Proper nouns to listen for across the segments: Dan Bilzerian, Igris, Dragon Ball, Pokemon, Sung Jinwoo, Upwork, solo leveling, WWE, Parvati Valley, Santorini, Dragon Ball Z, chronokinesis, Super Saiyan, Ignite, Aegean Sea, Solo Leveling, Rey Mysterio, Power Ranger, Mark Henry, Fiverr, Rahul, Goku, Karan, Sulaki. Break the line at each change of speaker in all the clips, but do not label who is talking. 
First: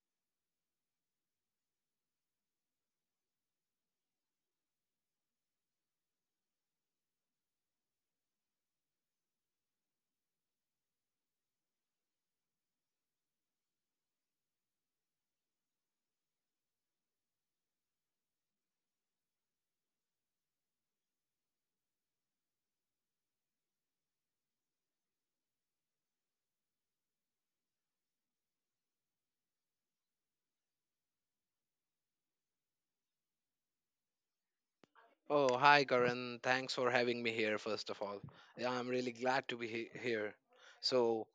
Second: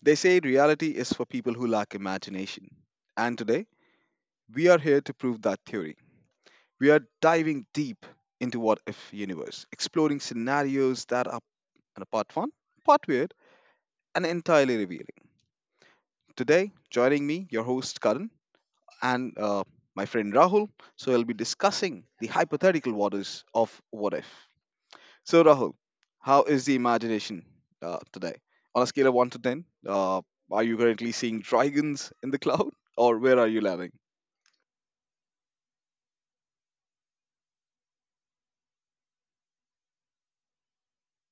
They say reality is for people who lack imagination. And today, we are here to prove that theory. We are diving deep into what if universe, exploring scenarios that are and are part fun, part weird, and entirely revealing. Today, joining me, your host Karan and my friend Rahul. So, we'll be discussing the hypothetical waters of what if. So, Rahul, how is the imagination today? On a scale of 1 to 10, are you currently seeing dragons in the cloud or where are you landing?
Oh, hi, Karan. Thanks for having me here, first of all. Yeah, I'm really glad to be here. So,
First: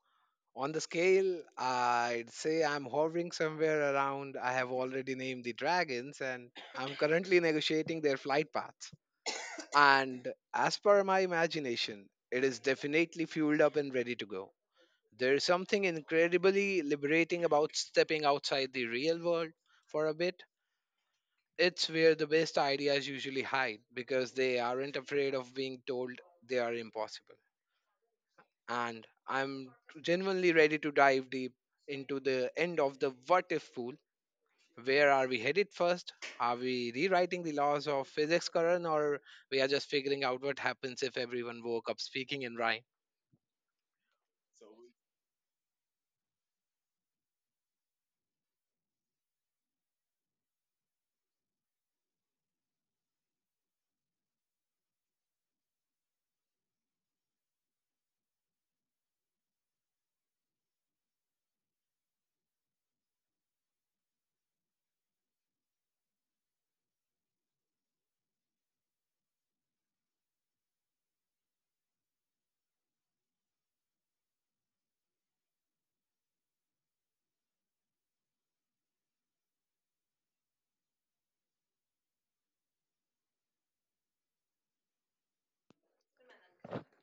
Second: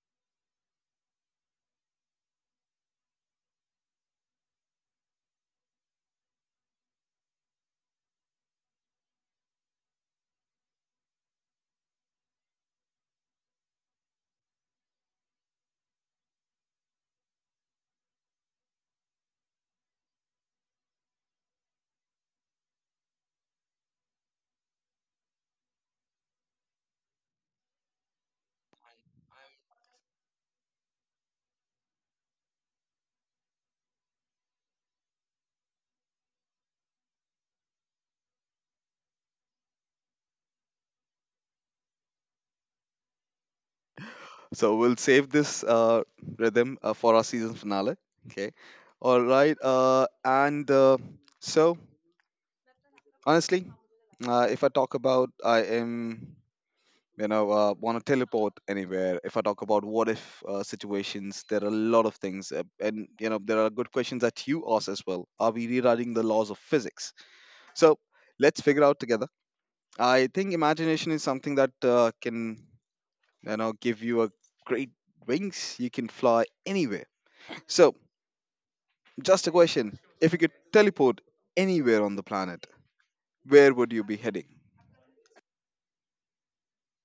on the scale, I'd say I'm hovering somewhere around. I have already named the dragons, and I'm currently negotiating their flight paths. And as per my imagination, it is definitely fueled up and ready to go. There is something incredibly liberating about stepping outside the real world for a bit. It's where the best ideas usually hide because they aren't afraid of being told they are impossible. And I'm genuinely ready to dive deep into the end of the what if pool. Where are we headed first? Are we rewriting the laws of physics, Karan, or we are just figuring out what happens if everyone woke up speaking in rhyme?
So, we'll save this rhythm for our season finale. Okay. All right. So, Honestly, if I talk about, I am you know want to teleport anywhere. If I talk about what if situations, there are a lot of things, and you know there are good questions that you ask as well. Are we rewriting the laws of physics? So let's figure out together. I think imagination is something that can you know give you a great wings. You can fly anywhere. So just a question, if you could teleport anywhere on the planet, where would you be heading?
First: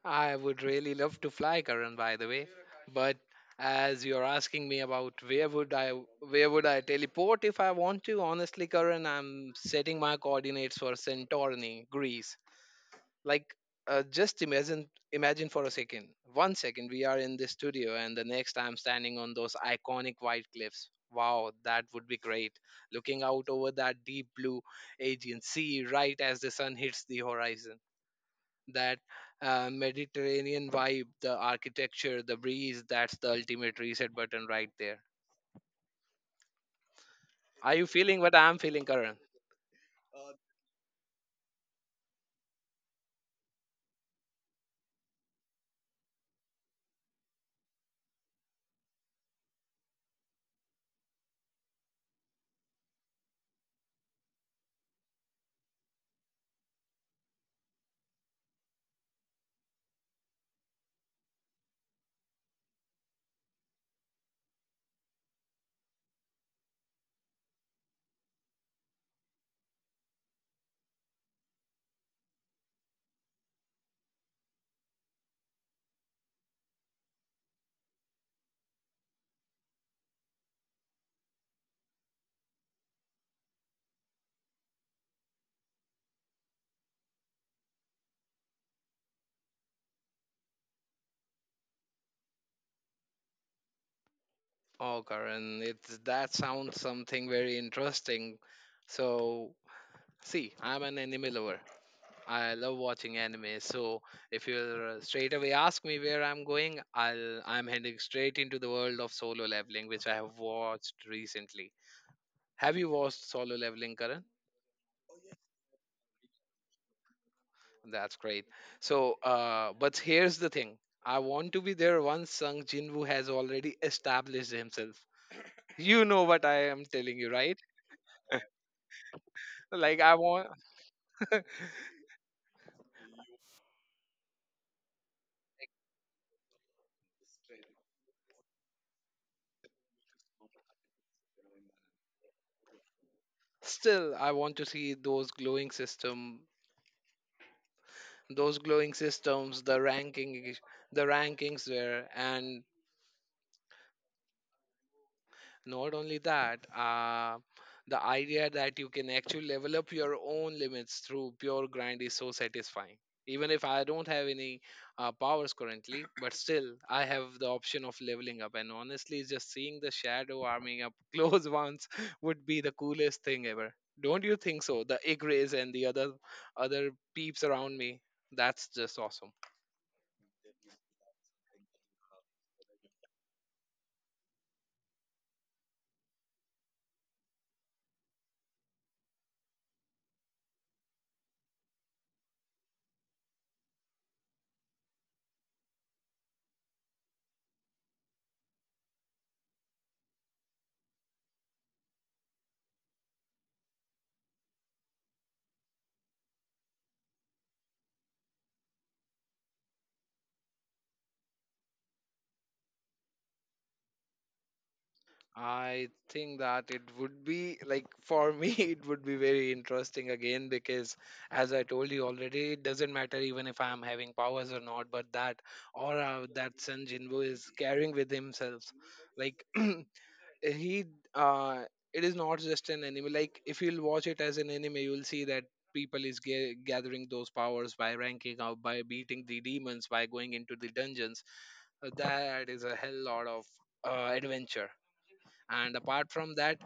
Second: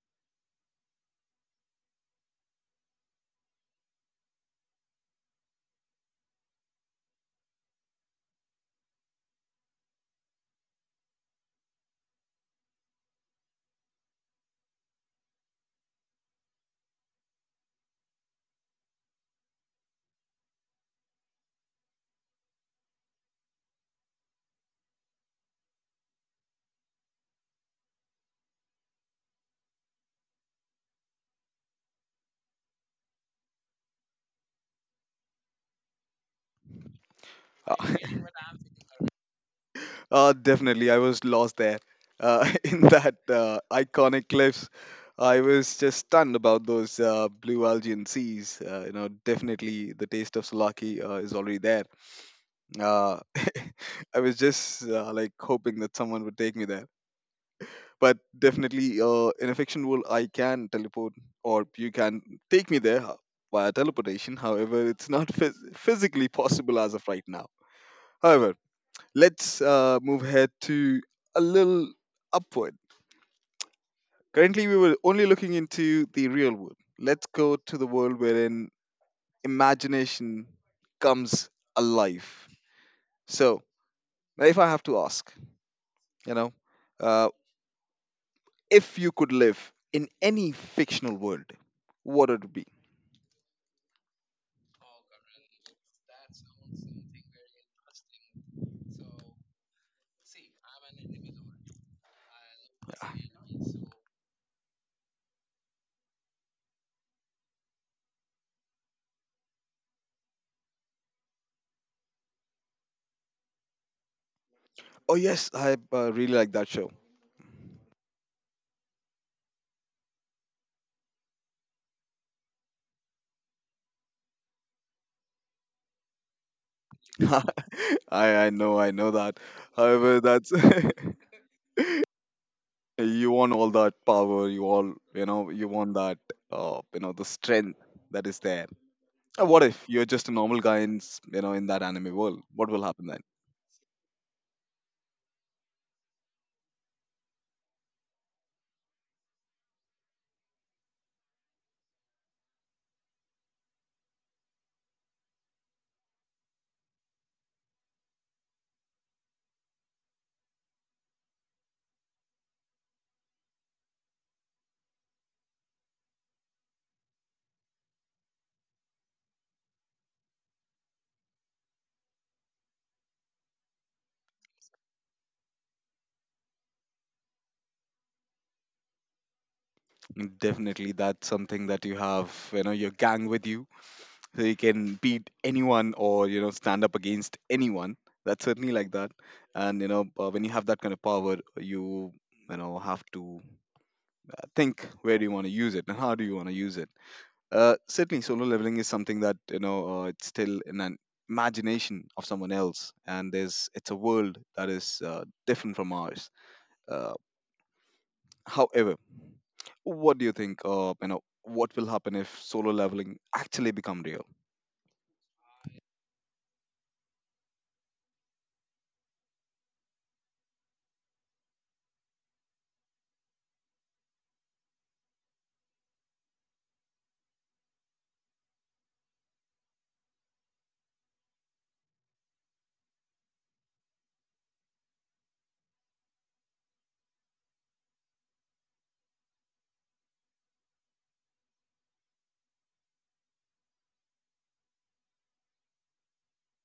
I would really love to fly, Karan, by the way. But as you're asking me about where would I teleport if I want to, honestly, Karan, I'm setting my coordinates for Santorini, Greece. Like just imagine for a second. One second we are in this studio and the next I'm standing on those iconic white cliffs. Wow, that would be great. Looking out over that deep blue Aegean Sea right as the sun hits the horizon, that Mediterranean vibe, the architecture, the breeze, that's the ultimate reset button right there. Are
Uh,
you feeling what I'm feeling, Karan?
Definitely, I was lost there. In that iconic cliffs, I was just stunned about those blue Algerian seas. You know, definitely the taste of Sulaki is already there. Uh, I was just like hoping that someone would take me there. But definitely, in a fiction world, I can teleport, or you can take me there via teleportation. However, it's not physically possible as of right now. However, let's move ahead to a little upward. Currently, we were only looking into the real world. Let's go to the world wherein imagination comes alive. So, now if I have to ask, you know, uh, if you could live in any fictional world, what would it be?
Oh, Karan, it's that sounds something very interesting. So, see, I'm an anime lover. I love
Yeah.
watching anime. So, if you straight away ask me where I'm going, I'm heading straight into the world of solo leveling, which I have watched recently. Have you watched Solo Leveling, Karan?
Oh yes, I really like that show.
That's great. So, but here's the thing. I want to be there once Sung Jinwoo has already established himself. You know what I am telling you, right?
I know, I know that.
Like I
However,
want
that's Eh, you want all that power. You all, you know, you want that, you know, the strength that is there. What if you're just a normal guy in, you know, in that anime world? What will happen then?
still I want to see those glowing systems, the rankings there. And not only that, the idea that you can actually develop your own limits through pure grind is so satisfying. Even if I don't have any powers currently, but still, I have the option of leveling up. And honestly, just seeing the shadow arming up close once would be the coolest thing ever. Don't you think so? The Igris and the other peeps around me. That's just awesome.
Mm, definitely, that's something that you have, you know, your gang with you, so you can beat anyone or you know stand up against anyone. That's certainly like that. And you know, when you have that kind of power, you know have to think where do you want to use it and how do you want to use it. Certainly, solo leveling is something that you know it's still in an imagination of someone else, and there's it's a world that is different from ours. Uh, however, what do you think? You know, what will happen if solo leveling actually become real?
I think that it would be like for me, it would be very interesting again because, as I told you already, it doesn't matter even if I am having powers or not, but that aura that Sun Jinwoo is carrying with himself, like he, uh, it is not just an anime. Like if you'll watch it as an anime, you'll see that gathering those powers by ranking up, by beating the demons, by going into the dungeons. That is a hell lot of adventure. And apart from that,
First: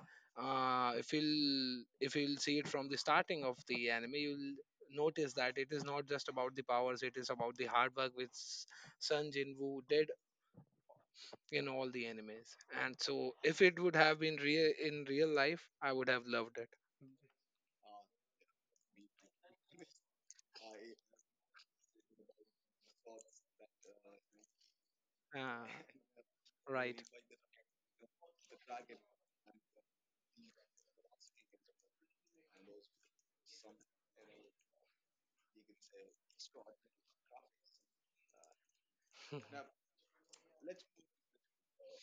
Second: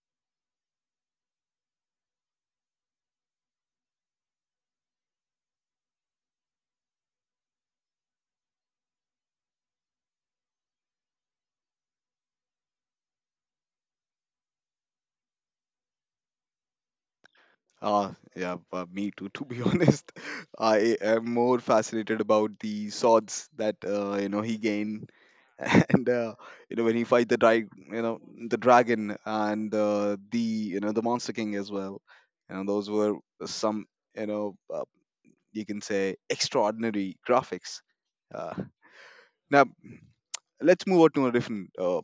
if you'll see it from the starting of the anime, you'll notice that it is not just about the powers, it is about the hard work which Sun Jinwoo did in all the animes. And so if it would have been real in real life, I would have loved it.
Ah, yeah, me too. To be honest, I am more fascinated about the swords that you know he gained
uh,
and you know when
right.
he fight the you know the dragon and the you know the monster king as well. You know those were some you know you can say extraordinary graphics. uh, Now let's move on to a different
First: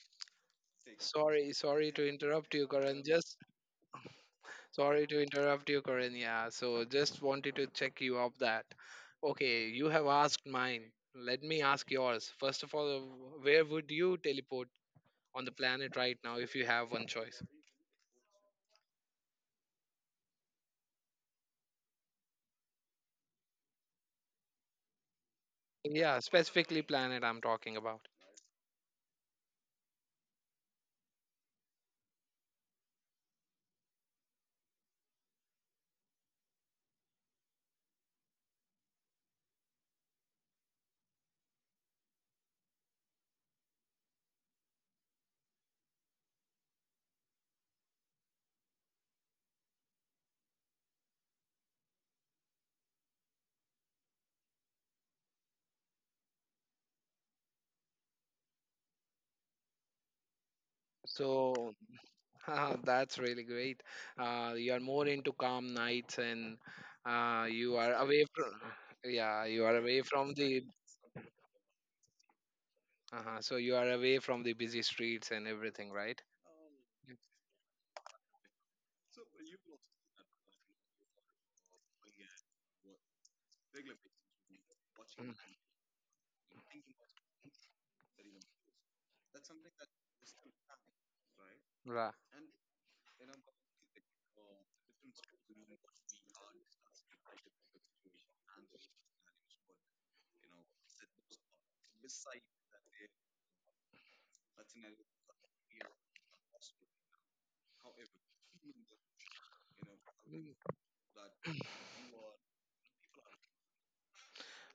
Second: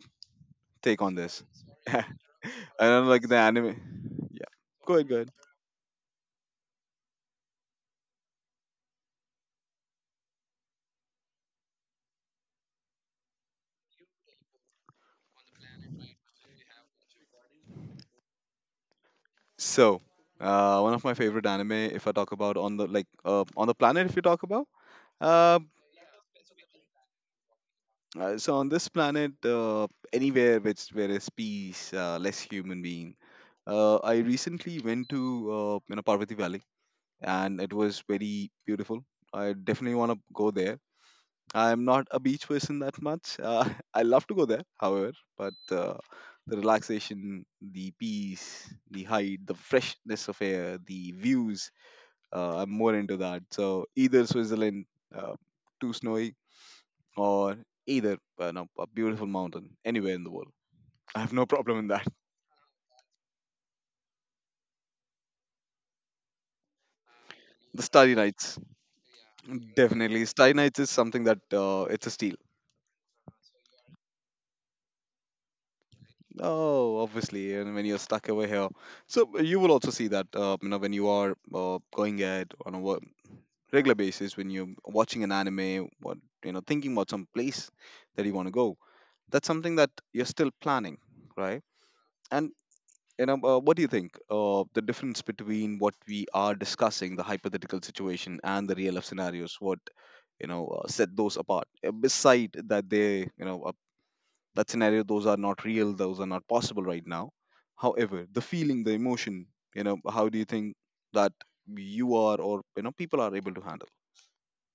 take on this.
sorry sorry
I
to interrupt you, Karan,
don't like the
just—
anime. Yeah, go
Sorry
ahead, go
to
ahead.
interrupt you, Corinne. Yeah, so just wanted to check you up that. Okay, you have asked mine. Let me ask yours. First of all, where would you teleport on the planet right now if you have one choice?
So one of my favorite anime, if I talk about on the like on the planet if you talk about uh,
Yeah, specifically planet I'm talking about.
So on this planet, anywhere which where is peace, less human being. I recently went to you know Parvati Valley, and it was very beautiful. I definitely want to go there. I'm not a beach person that much. I love to go there, however, but the relaxation, the peace, the height, the freshness of air, the views. I'm more into that. So either Switzerland, uh, too snowy, or either no, a beautiful mountain anywhere in the world. I have no
So,
problem in that.
that's really great. You are more into calm nights and you
The
are
starry
away from—
nights,
yeah, you are away
definitely.
from
Starry
the—
nights is something that it's a steal.
so you are away from the busy streets and everything, right?
Oh, obviously, and when you're stuck over here, so you will also see that you know when you are going ahead on a regular basis when you're watching an
Mm.
anime, what you know, thinking about some place that you want to go. That's something that you're still planning, right?
Right.
And And what do you think? The difference between what we are discussing, the hypothetical situation, and the real life scenarios, what you know set those apart? Beside that, they you know that scenario, those are not real, those are not possible right now. However, the feeling, the emotion, you know, how do you
Mm.
think that you are or you know people are able to handle?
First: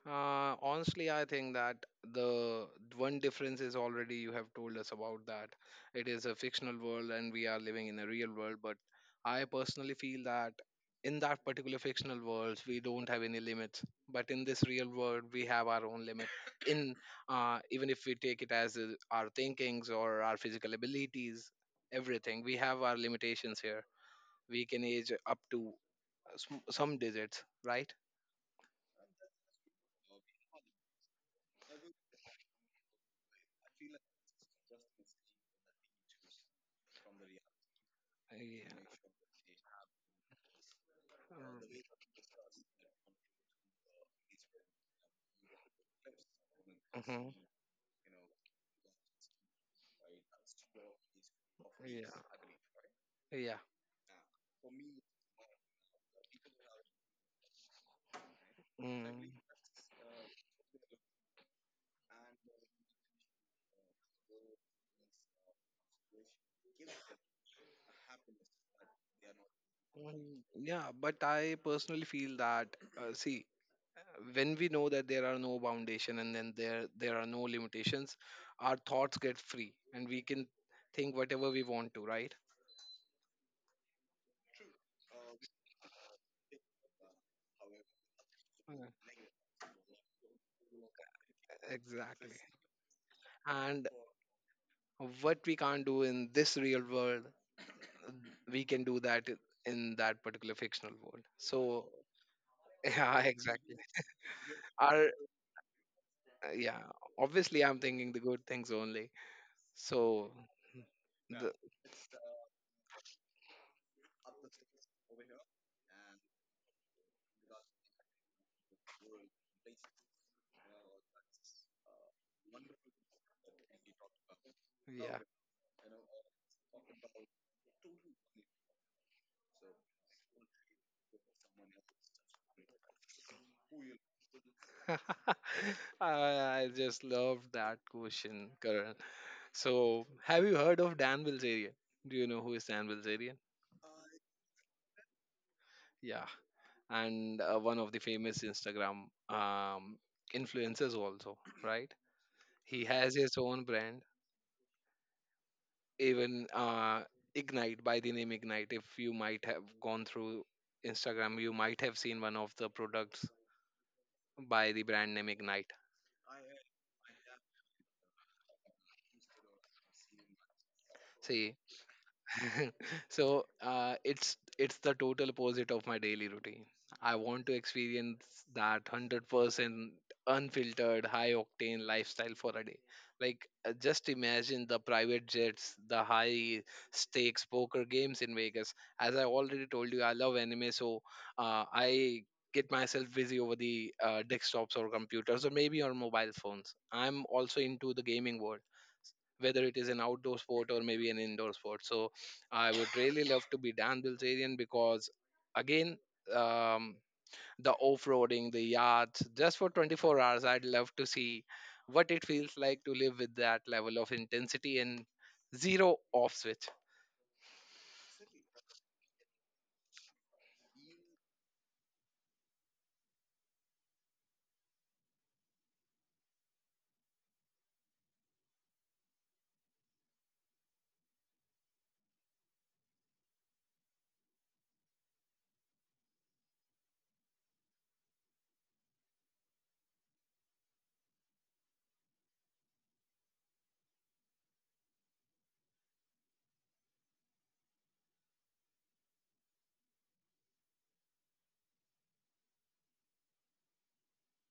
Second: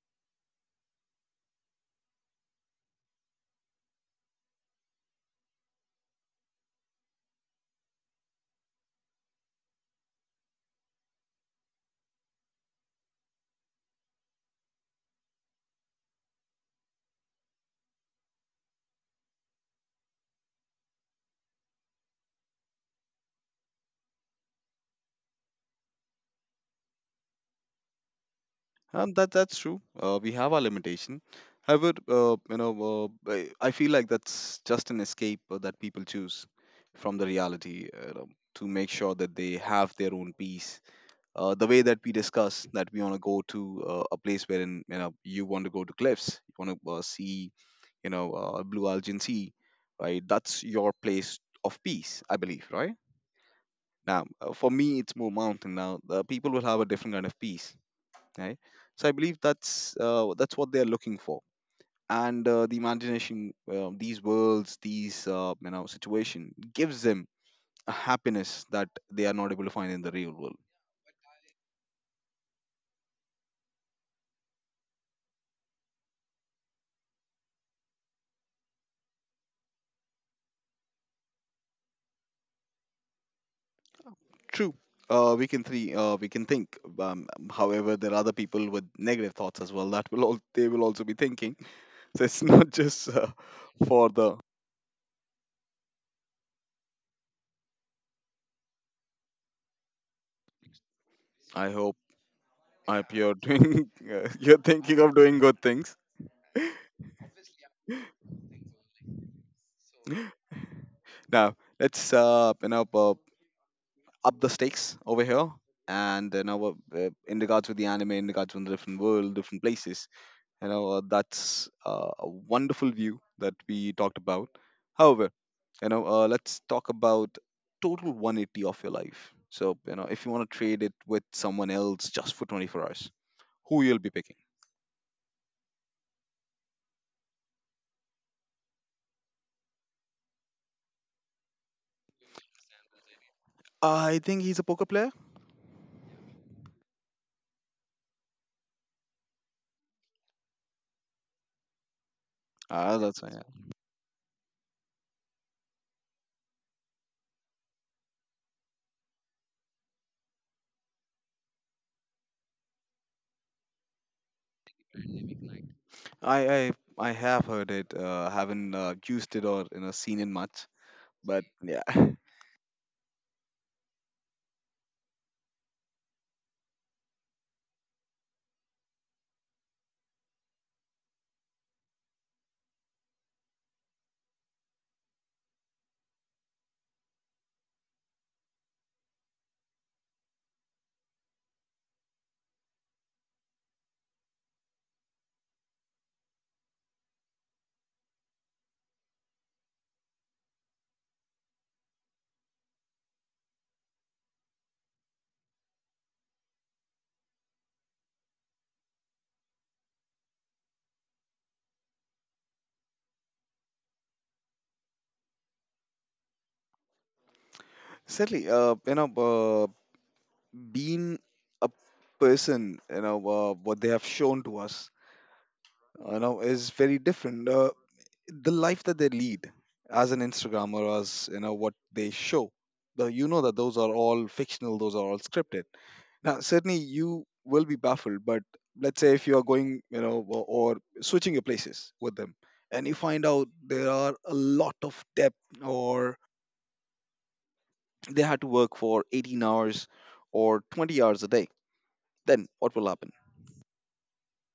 Honestly, I think that the one difference is already you have told us about that. It is a fictional world and we are living in a real world. But I personally feel that in that particular fictional world, we don't have any limits. But in this real world, we have our own limit. In— even if we take it as our thinkings or our physical abilities, everything, we have our limitations here. We can age up to some digits, right?
That's true. We have our limitation. However, you know, I feel like that's just an escape that people choose from the reality, you know, to make sure that they have their own peace. The way that we discuss that we want to go to a place wherein you know you want to go to cliffs, you want to
Mm-hmm.
see you know blue Algin Sea, right? That's your place
Yeah.
of
Mhm.
peace, I believe, right?
Yeah. Yeah.
Now, for me, it's more mountain. Now, people will have a different kind of peace, right? So I
Mm.
believe that's what they're looking for. And the imagination, these worlds, these you know situation gives them a happiness that they are not able to find in the real
Mm.
world.
Yeah, but I personally feel that see, when we know that there are no foundation and then there are no limitations, our thoughts get free and we can think whatever we want to, right?
True, we can think. Um, however there are other people with
Uh,
negative thoughts as well, that will all they will also be thinking. So
Exactly.
it's not just
And
for the
what we can't do in this real world, we can do that in that particular fictional world. So
I hope I hope
yeah,
you're
exactly.
doing. You're thinking
Our—
of doing good things.
yeah, obviously I'm thinking the good things only. So the—
Now let's you know up the stakes over here. And you know, in regards with the anime, in regards with the different world, different places, you know, that's a wonderful view that we talked about.
yeah.
However, you know, let's talk about total 180 of your life. So, you know, if you want to trade it with someone else just for 24 hours, who you'll be picking?
I— I just love that question, Karan. So, have you heard of Dan Bilzerian? Do you know who is Dan Bilzerian?
I think he's a poker player.
Yeah. And one of the famous Instagram um influencers also, right? He
Ah,
has
that's fine.
his own
Yeah.
brand, even, Ignite. By the name Ignite. If you might have gone through Instagram, you might have seen one of the products by the brand name Ignite.
I I I have heard it. Haven't used it or you know seen it much, but
See,
yeah.
so it's the total opposite of my daily routine. I want to experience that 100% unfiltered, high octane lifestyle for a day. Like just imagine the private jets, the high stakes poker games in Vegas. As I already told you, I love anime, so I get myself busy over the desktops or computers or maybe on mobile phones. I'm also into the gaming world, whether it is an outdoor sport or maybe an indoor sport. So I would really love to be Dan Bilzerian because, again, um, the off-roading, the yachts, just for 24 hours, I'd love to see what it feels like to live with that level of intensity and zero off switch.
Sadly, you know, being a person, you know, what they have shown to us, you know, is very different. The life that they lead as an Instagrammer, as you know, what they show, the, you know that those are all fictional, those are all scripted. Now, certainly you will be baffled, but let's say if you are going, you know, or switching your places with them, and you find out there are a lot of depth, or they had to work for 18 hours or 20 hours a day, then what will happen?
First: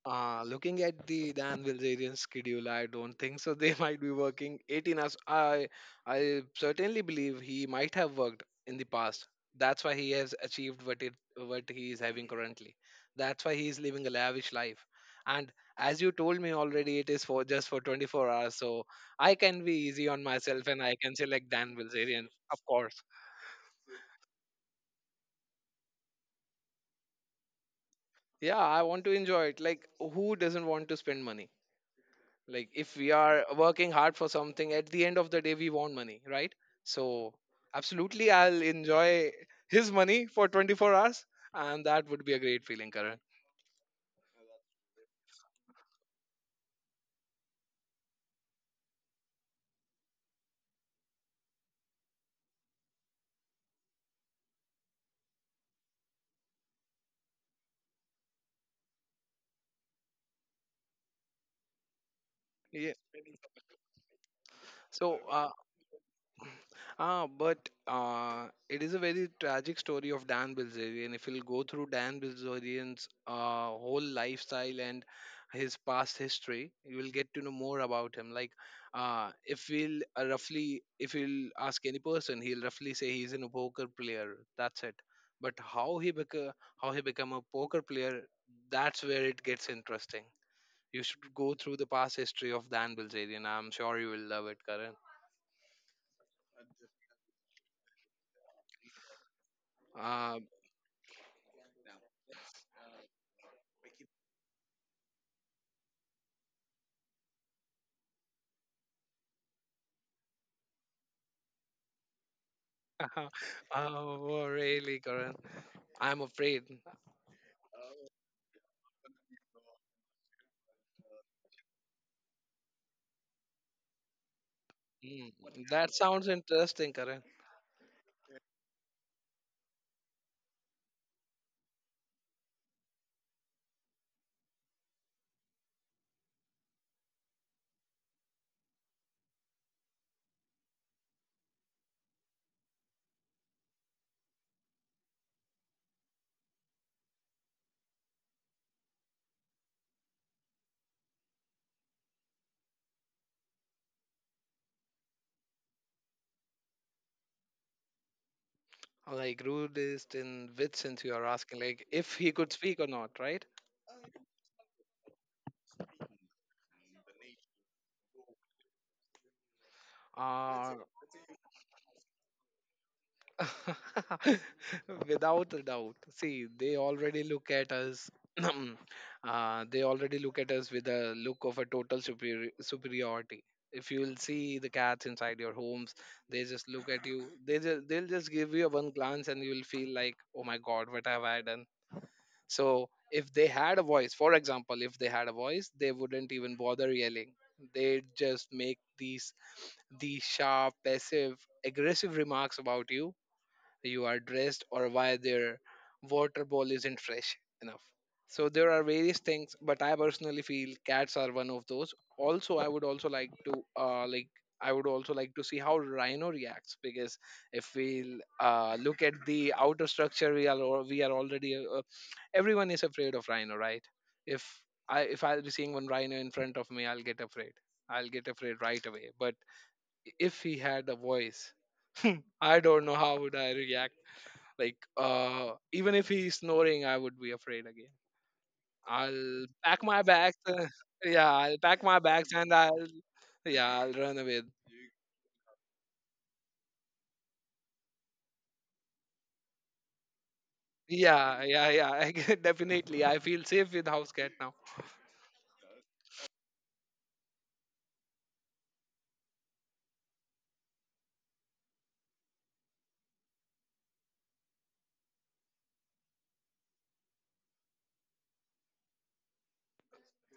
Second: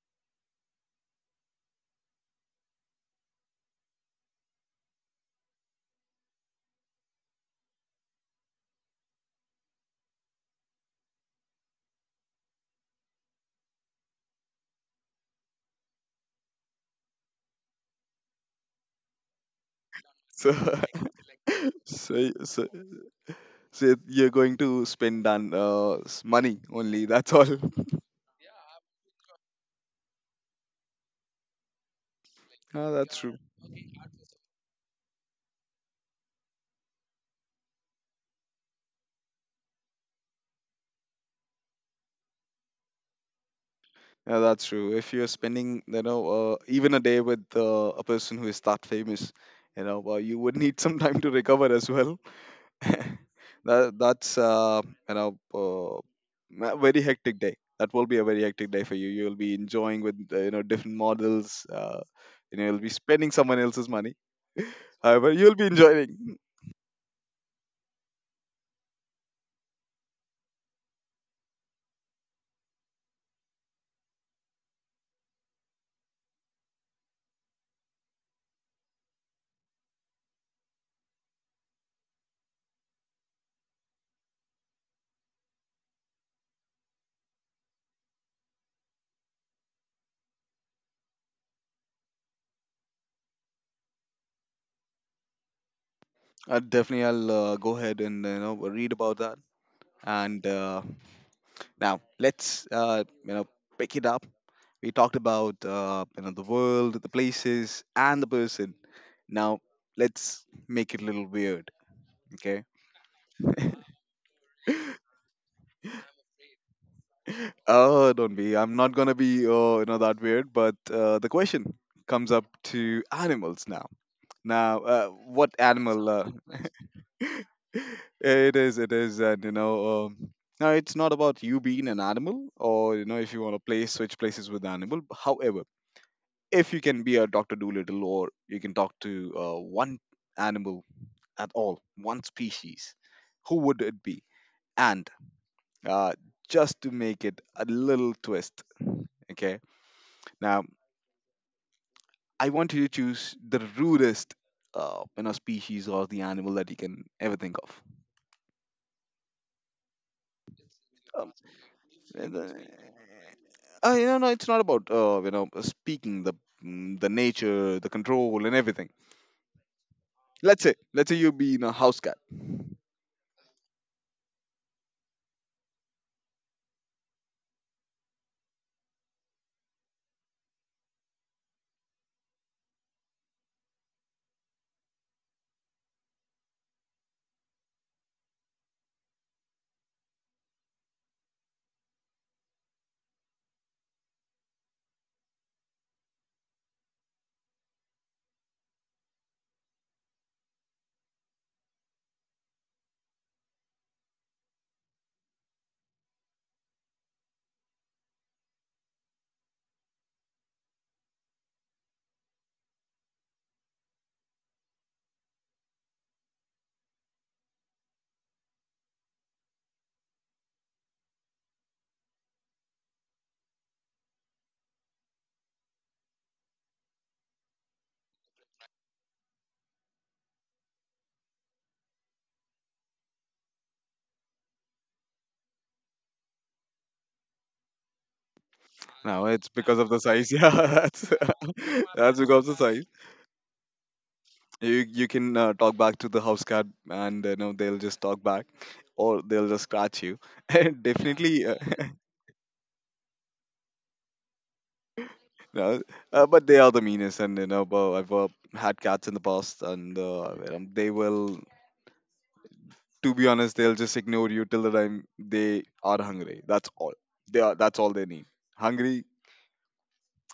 Looking at the Danvilsarian schedule, I don't think so. They might be working 18 hours. I certainly believe he might have worked in the past. That's why he has achieved what he is having currently. That's why he is living a lavish life. And as you told me already, it is for just for 24 hours. So I can be easy on
So,
myself and I can select Dan
so,
Bilzerian,
y-
of
so,
course.
so you're going to spend on money only. That's all.
Yeah, I want to enjoy it. Like, who doesn't want to spend money? Like
Yeah,
if we
that's true.
are working hard for something, at the end of the day we want money, right? So absolutely, I'll enjoy his money for 24 hours, and that would be a great feeling, Karan.
Yeah, that's true. If you're spending, you know, even a day with a person who is that famous, you know, well, you would need some time to recover as well. that that's You know, a very hectic day. That will be a very hectic day for you. You'll be enjoying with you know different models. You know, you'll
Yeah.
be spending someone else's money.
So
However, you'll be enjoying.
ah, but it is a very tragic story of Dan Bilzerian. If you'll go through Dan Bilzerian's whole lifestyle and his past history, you will get to know more about him. Like, if we'll roughly, if you'll ask any person, he'll roughly say he's an a poker player. That's it. But how he become a poker player, that's where it gets interesting. You should go through the past history of Dan Bilzerian. I'm sure you will love it, Karan.
Definitely, I'll go ahead and you know read about that.
Ah,
And now let's you know pick it up. We talked about you know the world, the places, and the person. Now let's make it a little weird, okay?
oh, really, Karan? I'm afraid.
Oh, don't be. I'm not gonna be you know that weird. But the question comes up to animals now. Now,
Mm,
what
that
animal?
sounds interesting, Karan.
It is, it is, and you know, now it's not about you being an animal, or you know, if you want to play switch places with the animal. However, if you can be a Doctor Doolittle, or you can talk to one animal at all, one species, who would it be? And uh, just to make it a little twist, okay? Now, I want you to choose the rudest, you know, species or the animal that you can ever think of.
Like, rudest in which sense you are
Um,
asking? Like, if he
and,
could
uh,
speak or not, right?
you know, no, it's not about you know speaking the mm, the nature, the control, and everything.
Uh,
Let's say you be in a house cat.
Without a doubt. See, they already look at us. They already look at us with a look of a total superiority. If you will see the cats inside your homes, they just look at you. They'll just give you a one glance and you will feel like, oh my god, what have I done? So if they had a voice, for example, if they had a voice, they wouldn't even bother yelling. They just make these sharp, passive, aggressive remarks about you— you are dressed, or why their water bowl isn't fresh enough. So there are various things, but I personally feel cats are one of those. Also, I would also like to see how rhino reacts because if we look at the outer structure, we are already everyone is afraid of rhino, right? If if I'll be seeing one rhino in front of me, I'll get afraid. I'll get afraid right away. But if he had a voice, I don't know how would I react. Like even if he's snoring, I would be afraid again.
Now
I'll
it's because
pack
of
my
the size.
bags.
Yeah, that's
Yeah, I'll pack my
that's
bags and
because of the
I'll—
size.
yeah, I'll run away.
You can talk back to the house cat, and you know they'll just talk back, or they'll just scratch you. And
Yeah,
definitely,
yeah, yeah. I can— definitely, I feel safe with house cat now.
no, but they are the meanest, and you know, but I've had cats in the past, and you know, they will to be honest, they'll just ignore you till the time they are hungry. That's all. They are, that's all they need. Hungry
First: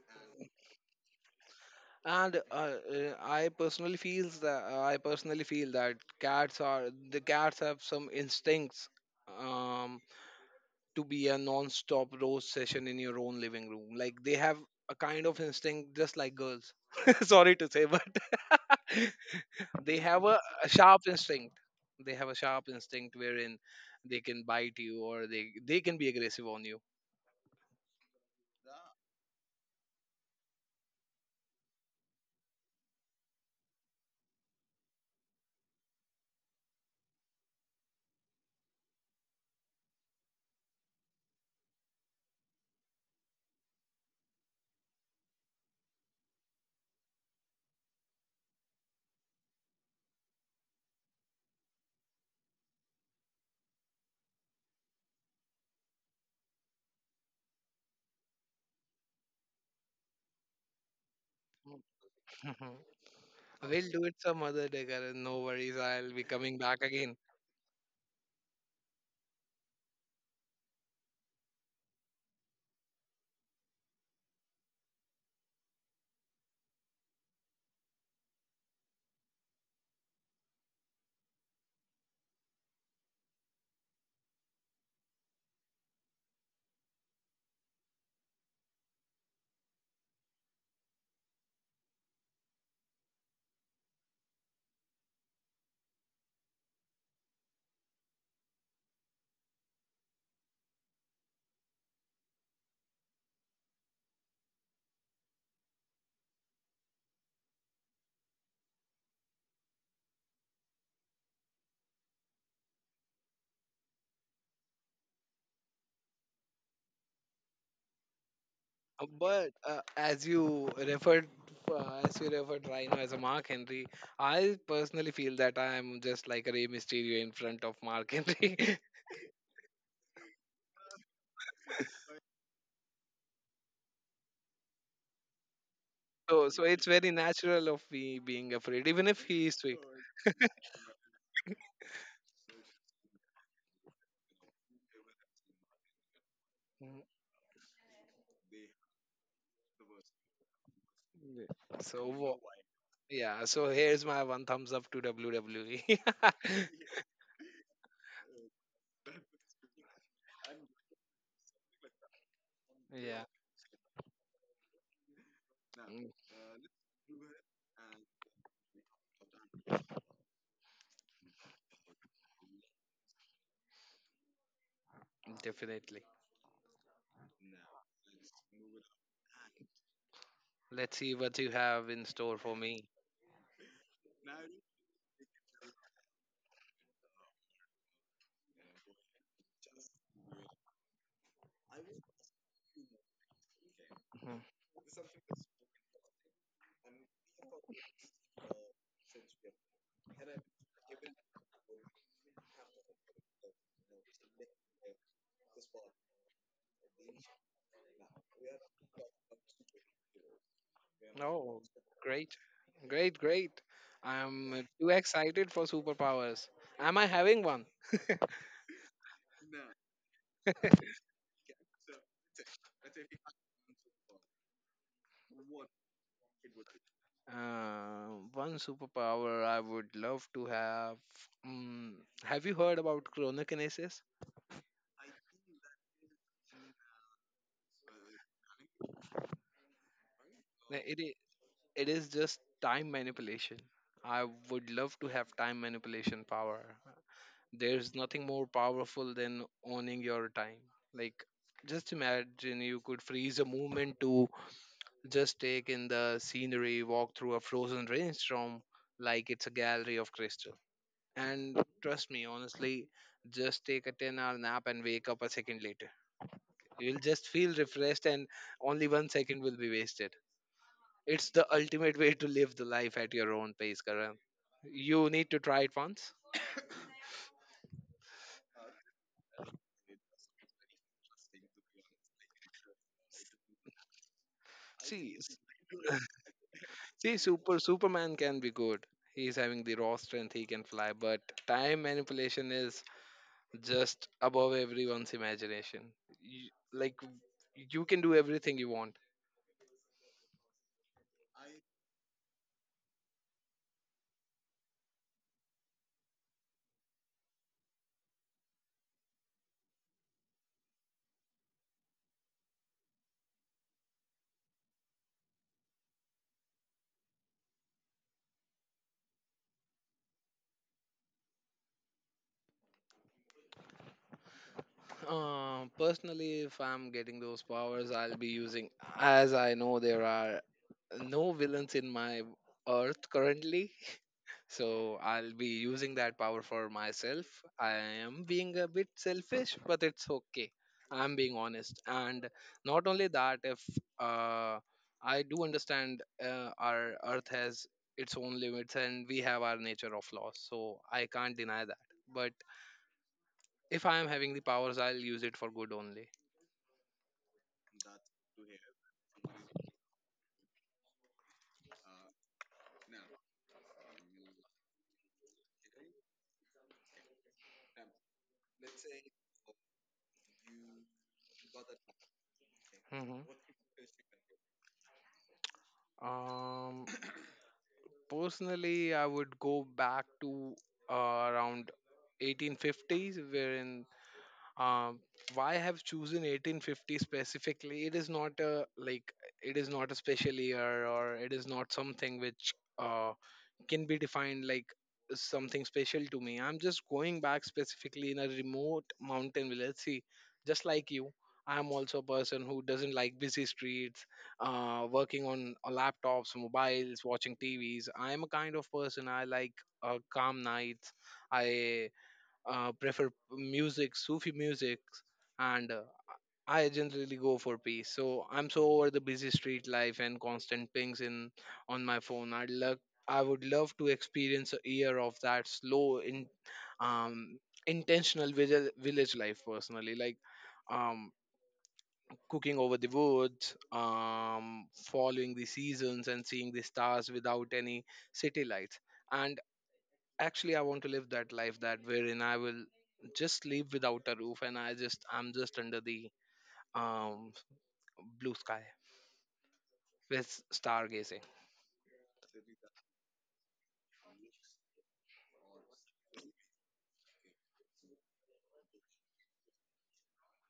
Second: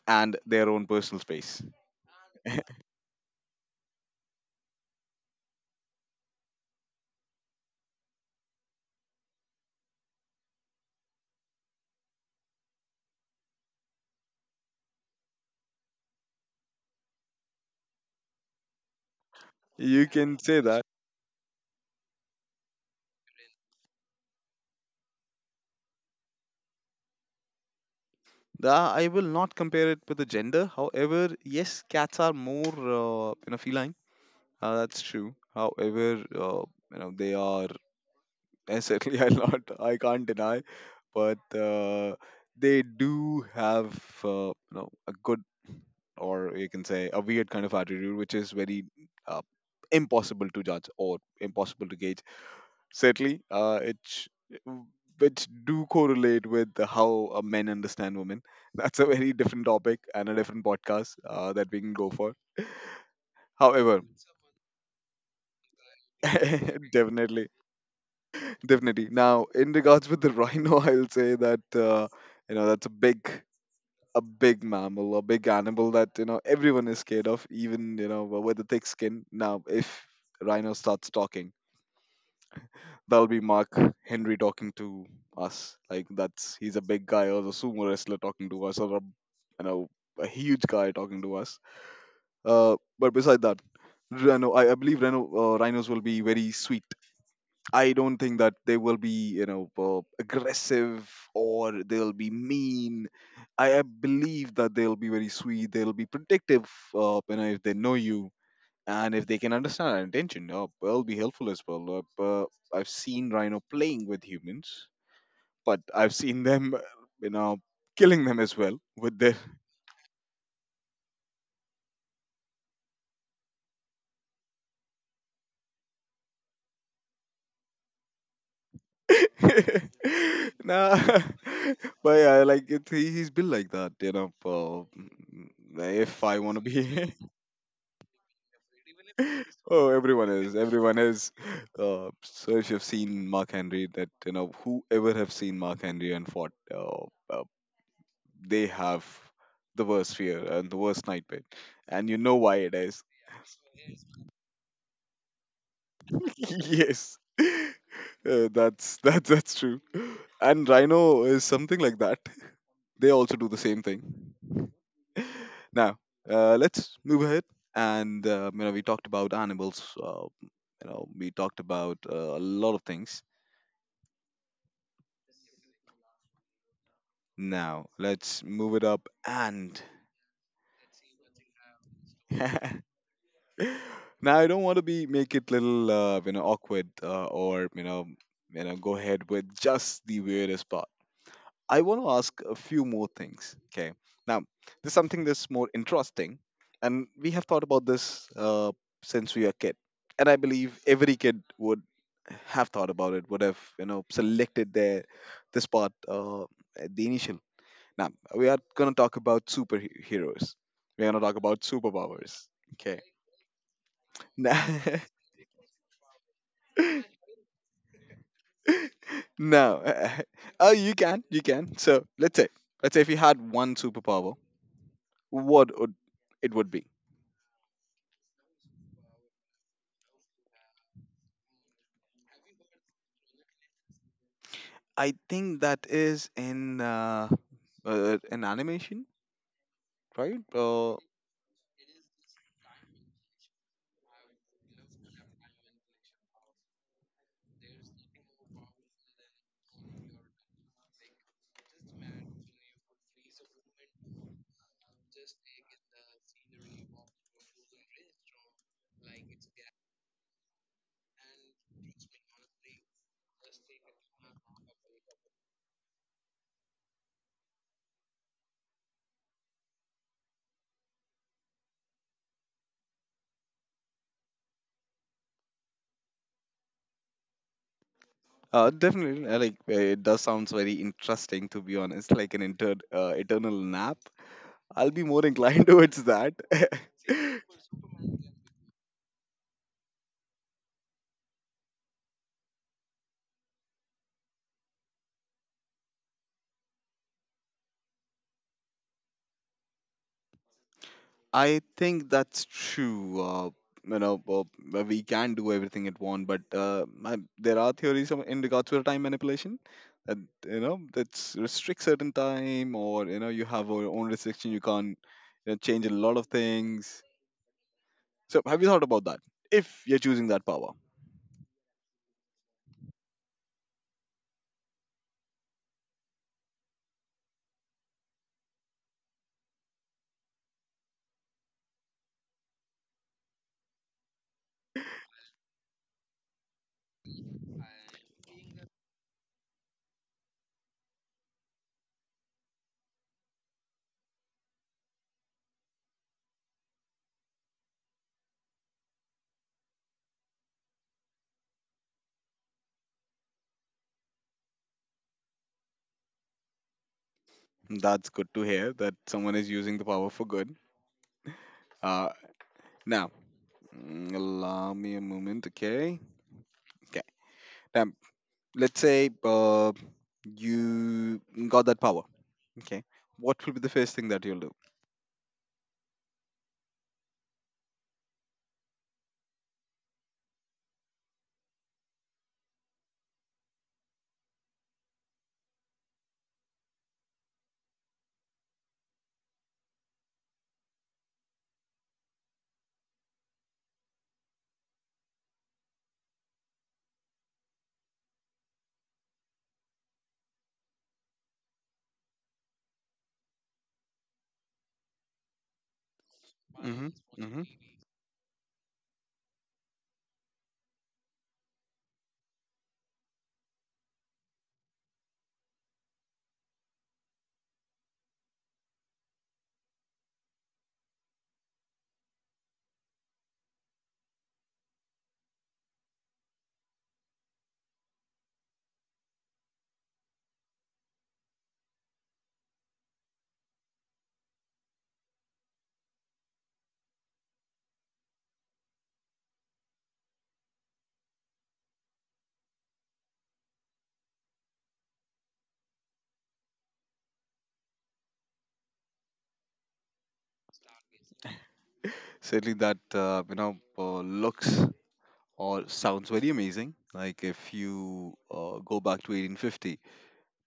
and their own personal space.
And I personally feel that cats are the cats have some instincts um, to be a non-stop roast session in your own living room. Like they have a kind of instinct just like girls. Sorry to say, but They
You
have
can
a,
say
a
that.
sharp instinct. Wherein they can bite you, or they can be aggressive on you.
The I will not compare it with the gender. However, yes, cats are more you know feline. That's true. However, you know they are and certainly I can't deny, but they do have you know a good or you can say a weird kind of attitude, which is very uh, impossible to judge or impossible to gauge. Certainly, which do correlate with the how men understand women. That's a very different topic and a different podcast that we can go for.
We'll
However,
do it some other day, Karan. No worries. I'll be coming back again.
definitely, definitely. Now, in regards with the rhino, I'll say that you know that's a big mammal, a big animal that you know everyone is scared of, even you know with a thick skin. Now, if Rhino starts talking, that'll be Mark Henry talking to us. Like that's he's a big guy or a sumo wrestler talking to us, or a you know a huge guy talking to us. But beside that, Rhino, I believe Rhino rhinos will be very sweet. I don't think that they will be, you know, aggressive or they'll be mean. I believe that they'll be very sweet. They'll be protective, you know, if they know you and if they can understand our intention. They'll be helpful as well. I've seen rhino playing with humans, but I've seen them, you know, killing them as well
Uh,
with their.
But uh, as you referred Rhino as a Mark Henry, I personally feel that I am just like a Rey Mysterio in front of Mark Henry.
Nah, but yeah, he's built like that, you know. If I
so,
want to
so it's very
be
natural of me being afraid, even if he is sweet.
Oh, everyone is. Everyone is. So if you've seen Mark Henry, that you know, whoever have seen Mark Henry and fought,
Mm,
uh, they have the worst fear and the worst nightmare,
yeah.
and you know why it is.
Yeah, so here's my one thumbs up to WWE.
Yes, that's that's true. And Rhino is something like that. They
Yeah,
also do the same thing. Now,
mm,
let's move ahead. And you know, we talked about animals. You know, we talked about a lot of things.
definitely.
Now, let's move it up and
Let's see what you have in store
now
for me.
I don't want to be make it little you know awkward or you know go ahead with just the weirdest part. I want to ask a few more things. Okay.
Mhm.
Now, there's something that's more interesting, and we have thought about this since we were a kid, and I believe every kid would have thought about it, would have you know selected their this part at the initial. Now, we are going to talk about superheroes. We're going to talk about
Oh, great,
superpowers. Okay.
great, great. I'm
Now,
too excited for superpowers. Am I having one?
now, oh, you can, you can. So let's say if you had one superpower, what would it would be?
Uh, One superpower I would love to have. Mm, have you heard about chronokinesis?
I think that is in an animation, right?
Uh, It i- it is just time manipulation. I would love to have time manipulation power. There's nothing more powerful than owning your time. Like, just imagine you could freeze a moment to just take in the scenery, walk through a frozen rainstorm like it's a gallery of crystal. And trust me, honestly, just take a 10-hour nap and wake up a second later. You'll just feel refreshed, and only 1 second will be wasted. It's the ultimate way to live the life at your own pace, Karan. You need to try it once.
Definitely, like it does sounds very interesting to be honest. Like an eternal nap, I'll be
See,
more inclined towards that.
See, Superman can be good. He's having the raw strength, he can fly, but time manipulation is just above everyone's imagination. Like you can do everything you want.
I think that's true. You know, we can do everything at once, but there are in regards to time manipulation. That you know, that's restrict certain time, or you know, you have your own restriction. You can't you know, change a lot of things. So, have you thought about that? If you're choosing that power,
Personally, if I'm getting those powers, I'll be using as I know there are no villains in my earth currently. So I'll be using that power for myself. I am being a bit selfish, but it's okay. I'm being honest. And not only that, if uh, I do understand our earth has its own limits and we have our nature of laws, so I can't deny that. But if I am having the powers, I'll use it for good only.
that's good to hear that someone is using the power for good. Uh, Now, mm, allow me a moment. Okay. Okay. Now, let's say you got that power. Okay.
Hmm.
What will be the first thing that you'll do?
um, Personally, I would go back to uh, around 1850s, wherein um, why I have chosen 1850 specifically? It is not a Like it is not a special year, or it is not something which uh, can be defined like something special to me. I'm just going back specifically in a remote mountain village. See, just like you, I'm also a person who doesn't like busy streets, working on laptops,
Mm-hmm.
mobiles, watching
Mm-hmm.
TVs. I'm a kind of person I like calm nights. I prefer music, Sufi music, and I generally go for peace. So I'm so over the busy street life and constant pings in on my phone. I would love to experience a year of that slow, um, intentional village life personally, like um, cooking over the woods, following the seasons, and seeing the stars without any city lights. And actually I want to live that life that wherein I will just live without a roof, and I'm just under the um blue sky with stargazing.
Certainly, that you know looks or sounds very amazing. Like if you go back to 1850,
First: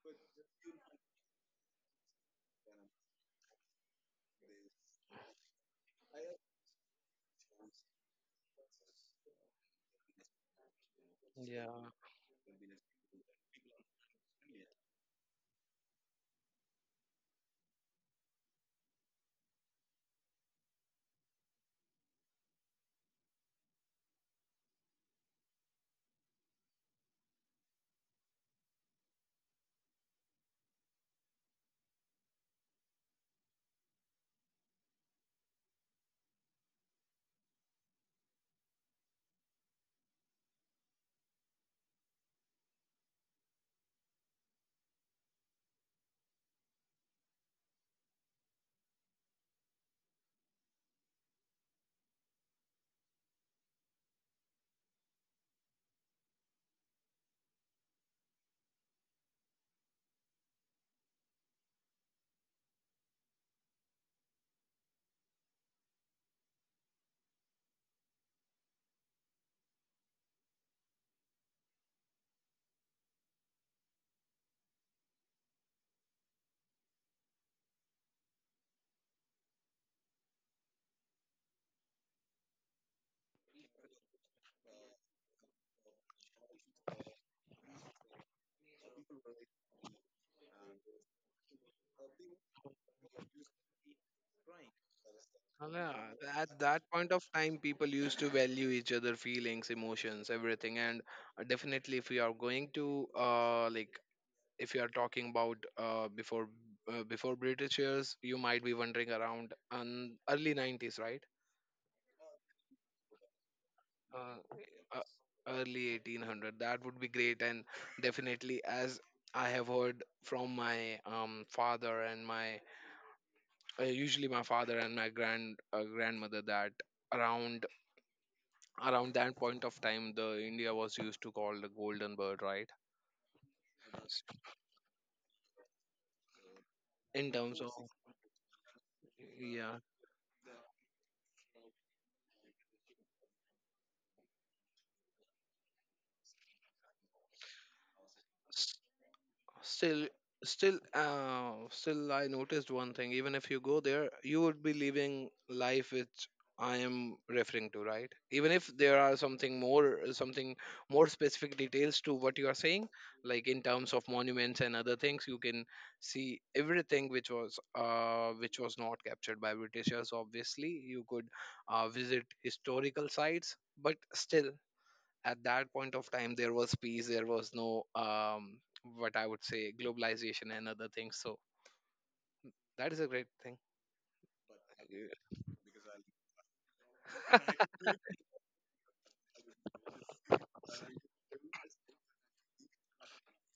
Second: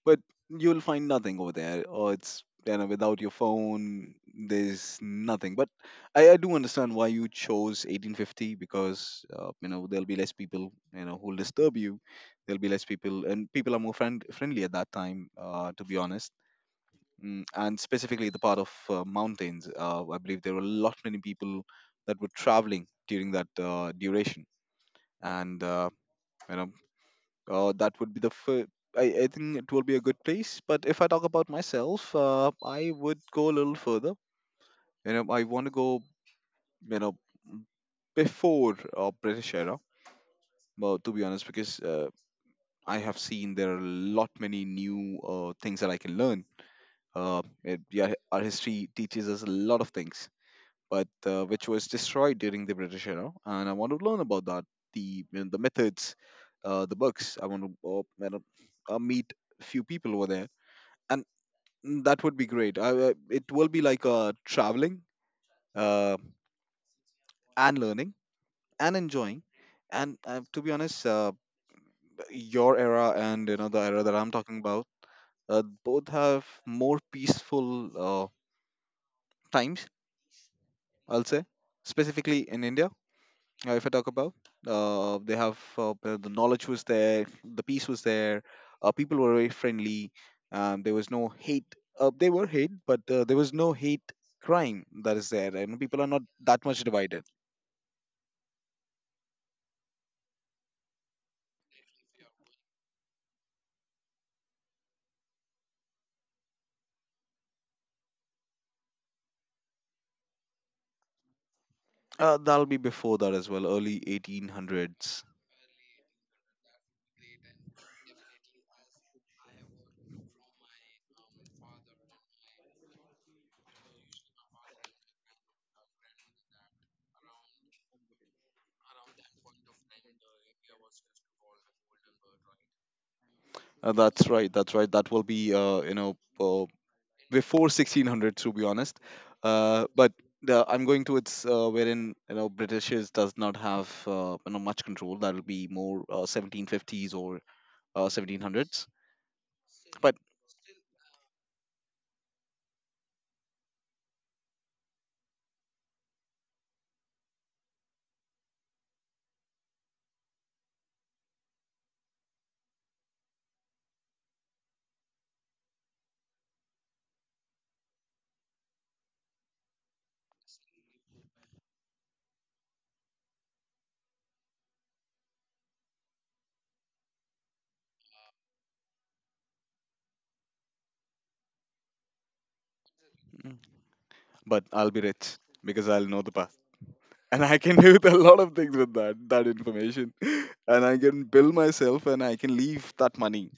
but you'll find nothing over there. Or it's you know without your phone, there's nothing. But I do understand why you chose 1850 because you know there'll be less people you know who'll disturb
Yeah.
you. There'll be less people, and people are more friendly at that time. To be honest mm, and specifically the part of mountains. I believe there were a lot many people that were traveling during that duration, and you know that would be the fir- I think it will be a good place. But if I talk about myself, I would go a little further. You know, I want to go. You know, before British era. Well, to be honest, because I have seen there are a lot many new things that I can learn. Yeah, our history teaches us a lot of things but which was destroyed during the British era. And I want to learn about that, the you know, the methods, the books. I want to meet few people over there, and that would be great. It will be like traveling uh, and learning and enjoying. And to be honest, your era and you know the era that I'm talking about, both have more peaceful times. I'll say specifically in India if I talk about. They have the knowledge was there, the peace was there. People were very friendly. There was no hate. They were hate, but there was no hate crime that is there,
And
and people are
yeah,
not
at
that much
that point
divided.
of time, people used to value each other feelings, emotions, everything. And definitely, if you are going to like, if you are talking about before British years, you might be wondering around um, early 90s, right?
That'll be before that as well, early
uh, uh,
1800s.
Early 1800, that would be great. And definitely, as I have heard from my father and my grandmother, that around around that point of time, the India was used to call the golden bird, right?
That's right. That's right. That will be uh,
in terms
before
of
1600 to be honest
Yeah.
but the, I'm going towards wherein you know britishes does not have you know much control that'll be more 1750s or 1700s
Still,
but
Still, I noticed one thing. Even if you go there, you would be living life which I am referring to, right? Even if there are something more specific details to what you are saying, like in terms of monuments and other things, you can see everything which was not captured by Britishers. Obviously, you could visit historical sites, but still, at that point of time there was peace, there was no, what I would say, globalization and other things, so that is a great
mm,
thing.
but I'll be rich because I'll know the past. And I can do a lot of things with that information. And I can build myself and I can leave that money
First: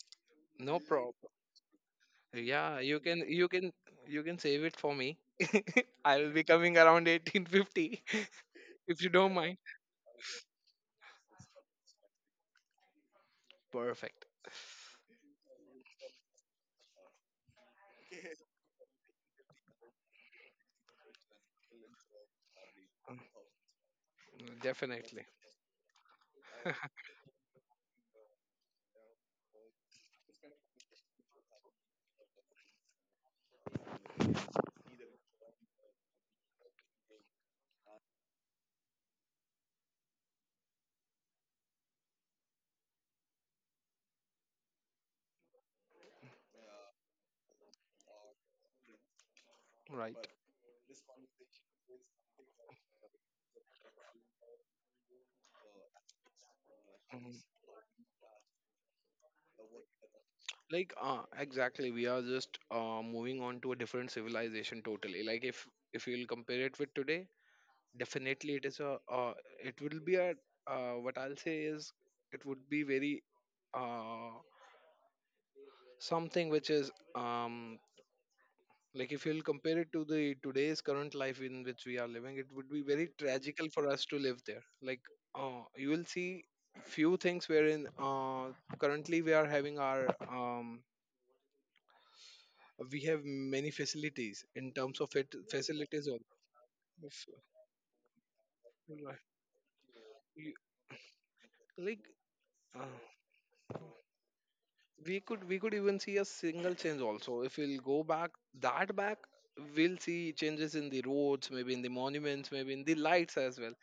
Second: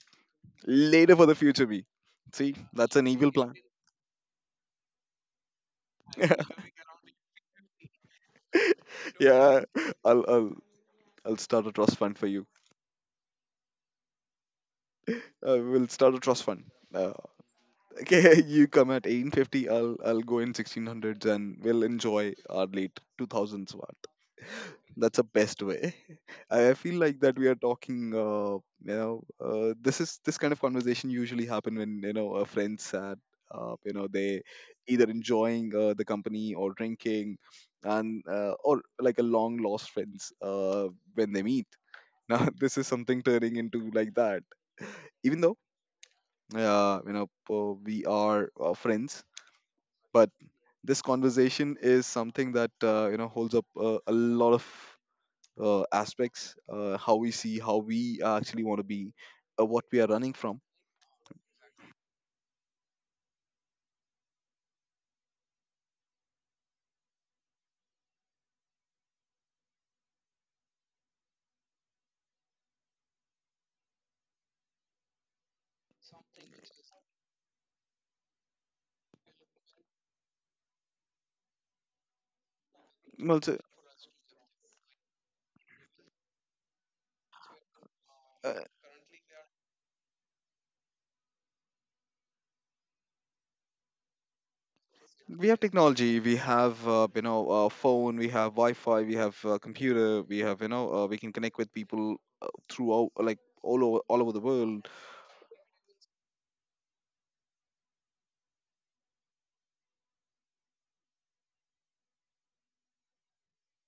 No
later
problem.
for the future me. See,
Yeah,
that's an evil plan.
you can save it for me. I'll be coming around 1850. If you don't mind.
Yeah, I'll, I'll I'll start a trust fund for you.
Perfect.
We'll start a trust fund. Uh, okay, you come at 1850, I'll go in 1600s and we'll enjoy our late 2000s. What?
Mm,
That's the
definitely.
best way. I feel like that we are talking, you know, this is this kind of conversation usually happen when, you know, a friend's sad, you know, they either enjoying the company or drinking and or like a long lost friends when they meet. Now, this is something turning into like that even though we are friends
Right.
but this conversation is something that you know holds up a lot of aspects how
Mhm.
we see how we actually want to be what we are running from
Like, exactly. We are just moving on to a different civilization totally. Like, if you will compare it with today, definitely it is a it will be a what I'll say is, it would be very, uh, something which is like if you'll compare it to the today's current life in which we are living, it would be very
well so,
tragical for us to live there, like you will see few things wherein
uh,
currently we are having our we have many facilities in terms of it
we have
facilities
technology
also.
we have
If-
phone we have wi-fi we
right.
have computer we
You-
have you know we can connect with
like
people
uh,
throughout like all over the world.
we could even see a single change also. If we'll go back that back, we'll see changes in the roads, maybe in the monuments, maybe in the lights as well.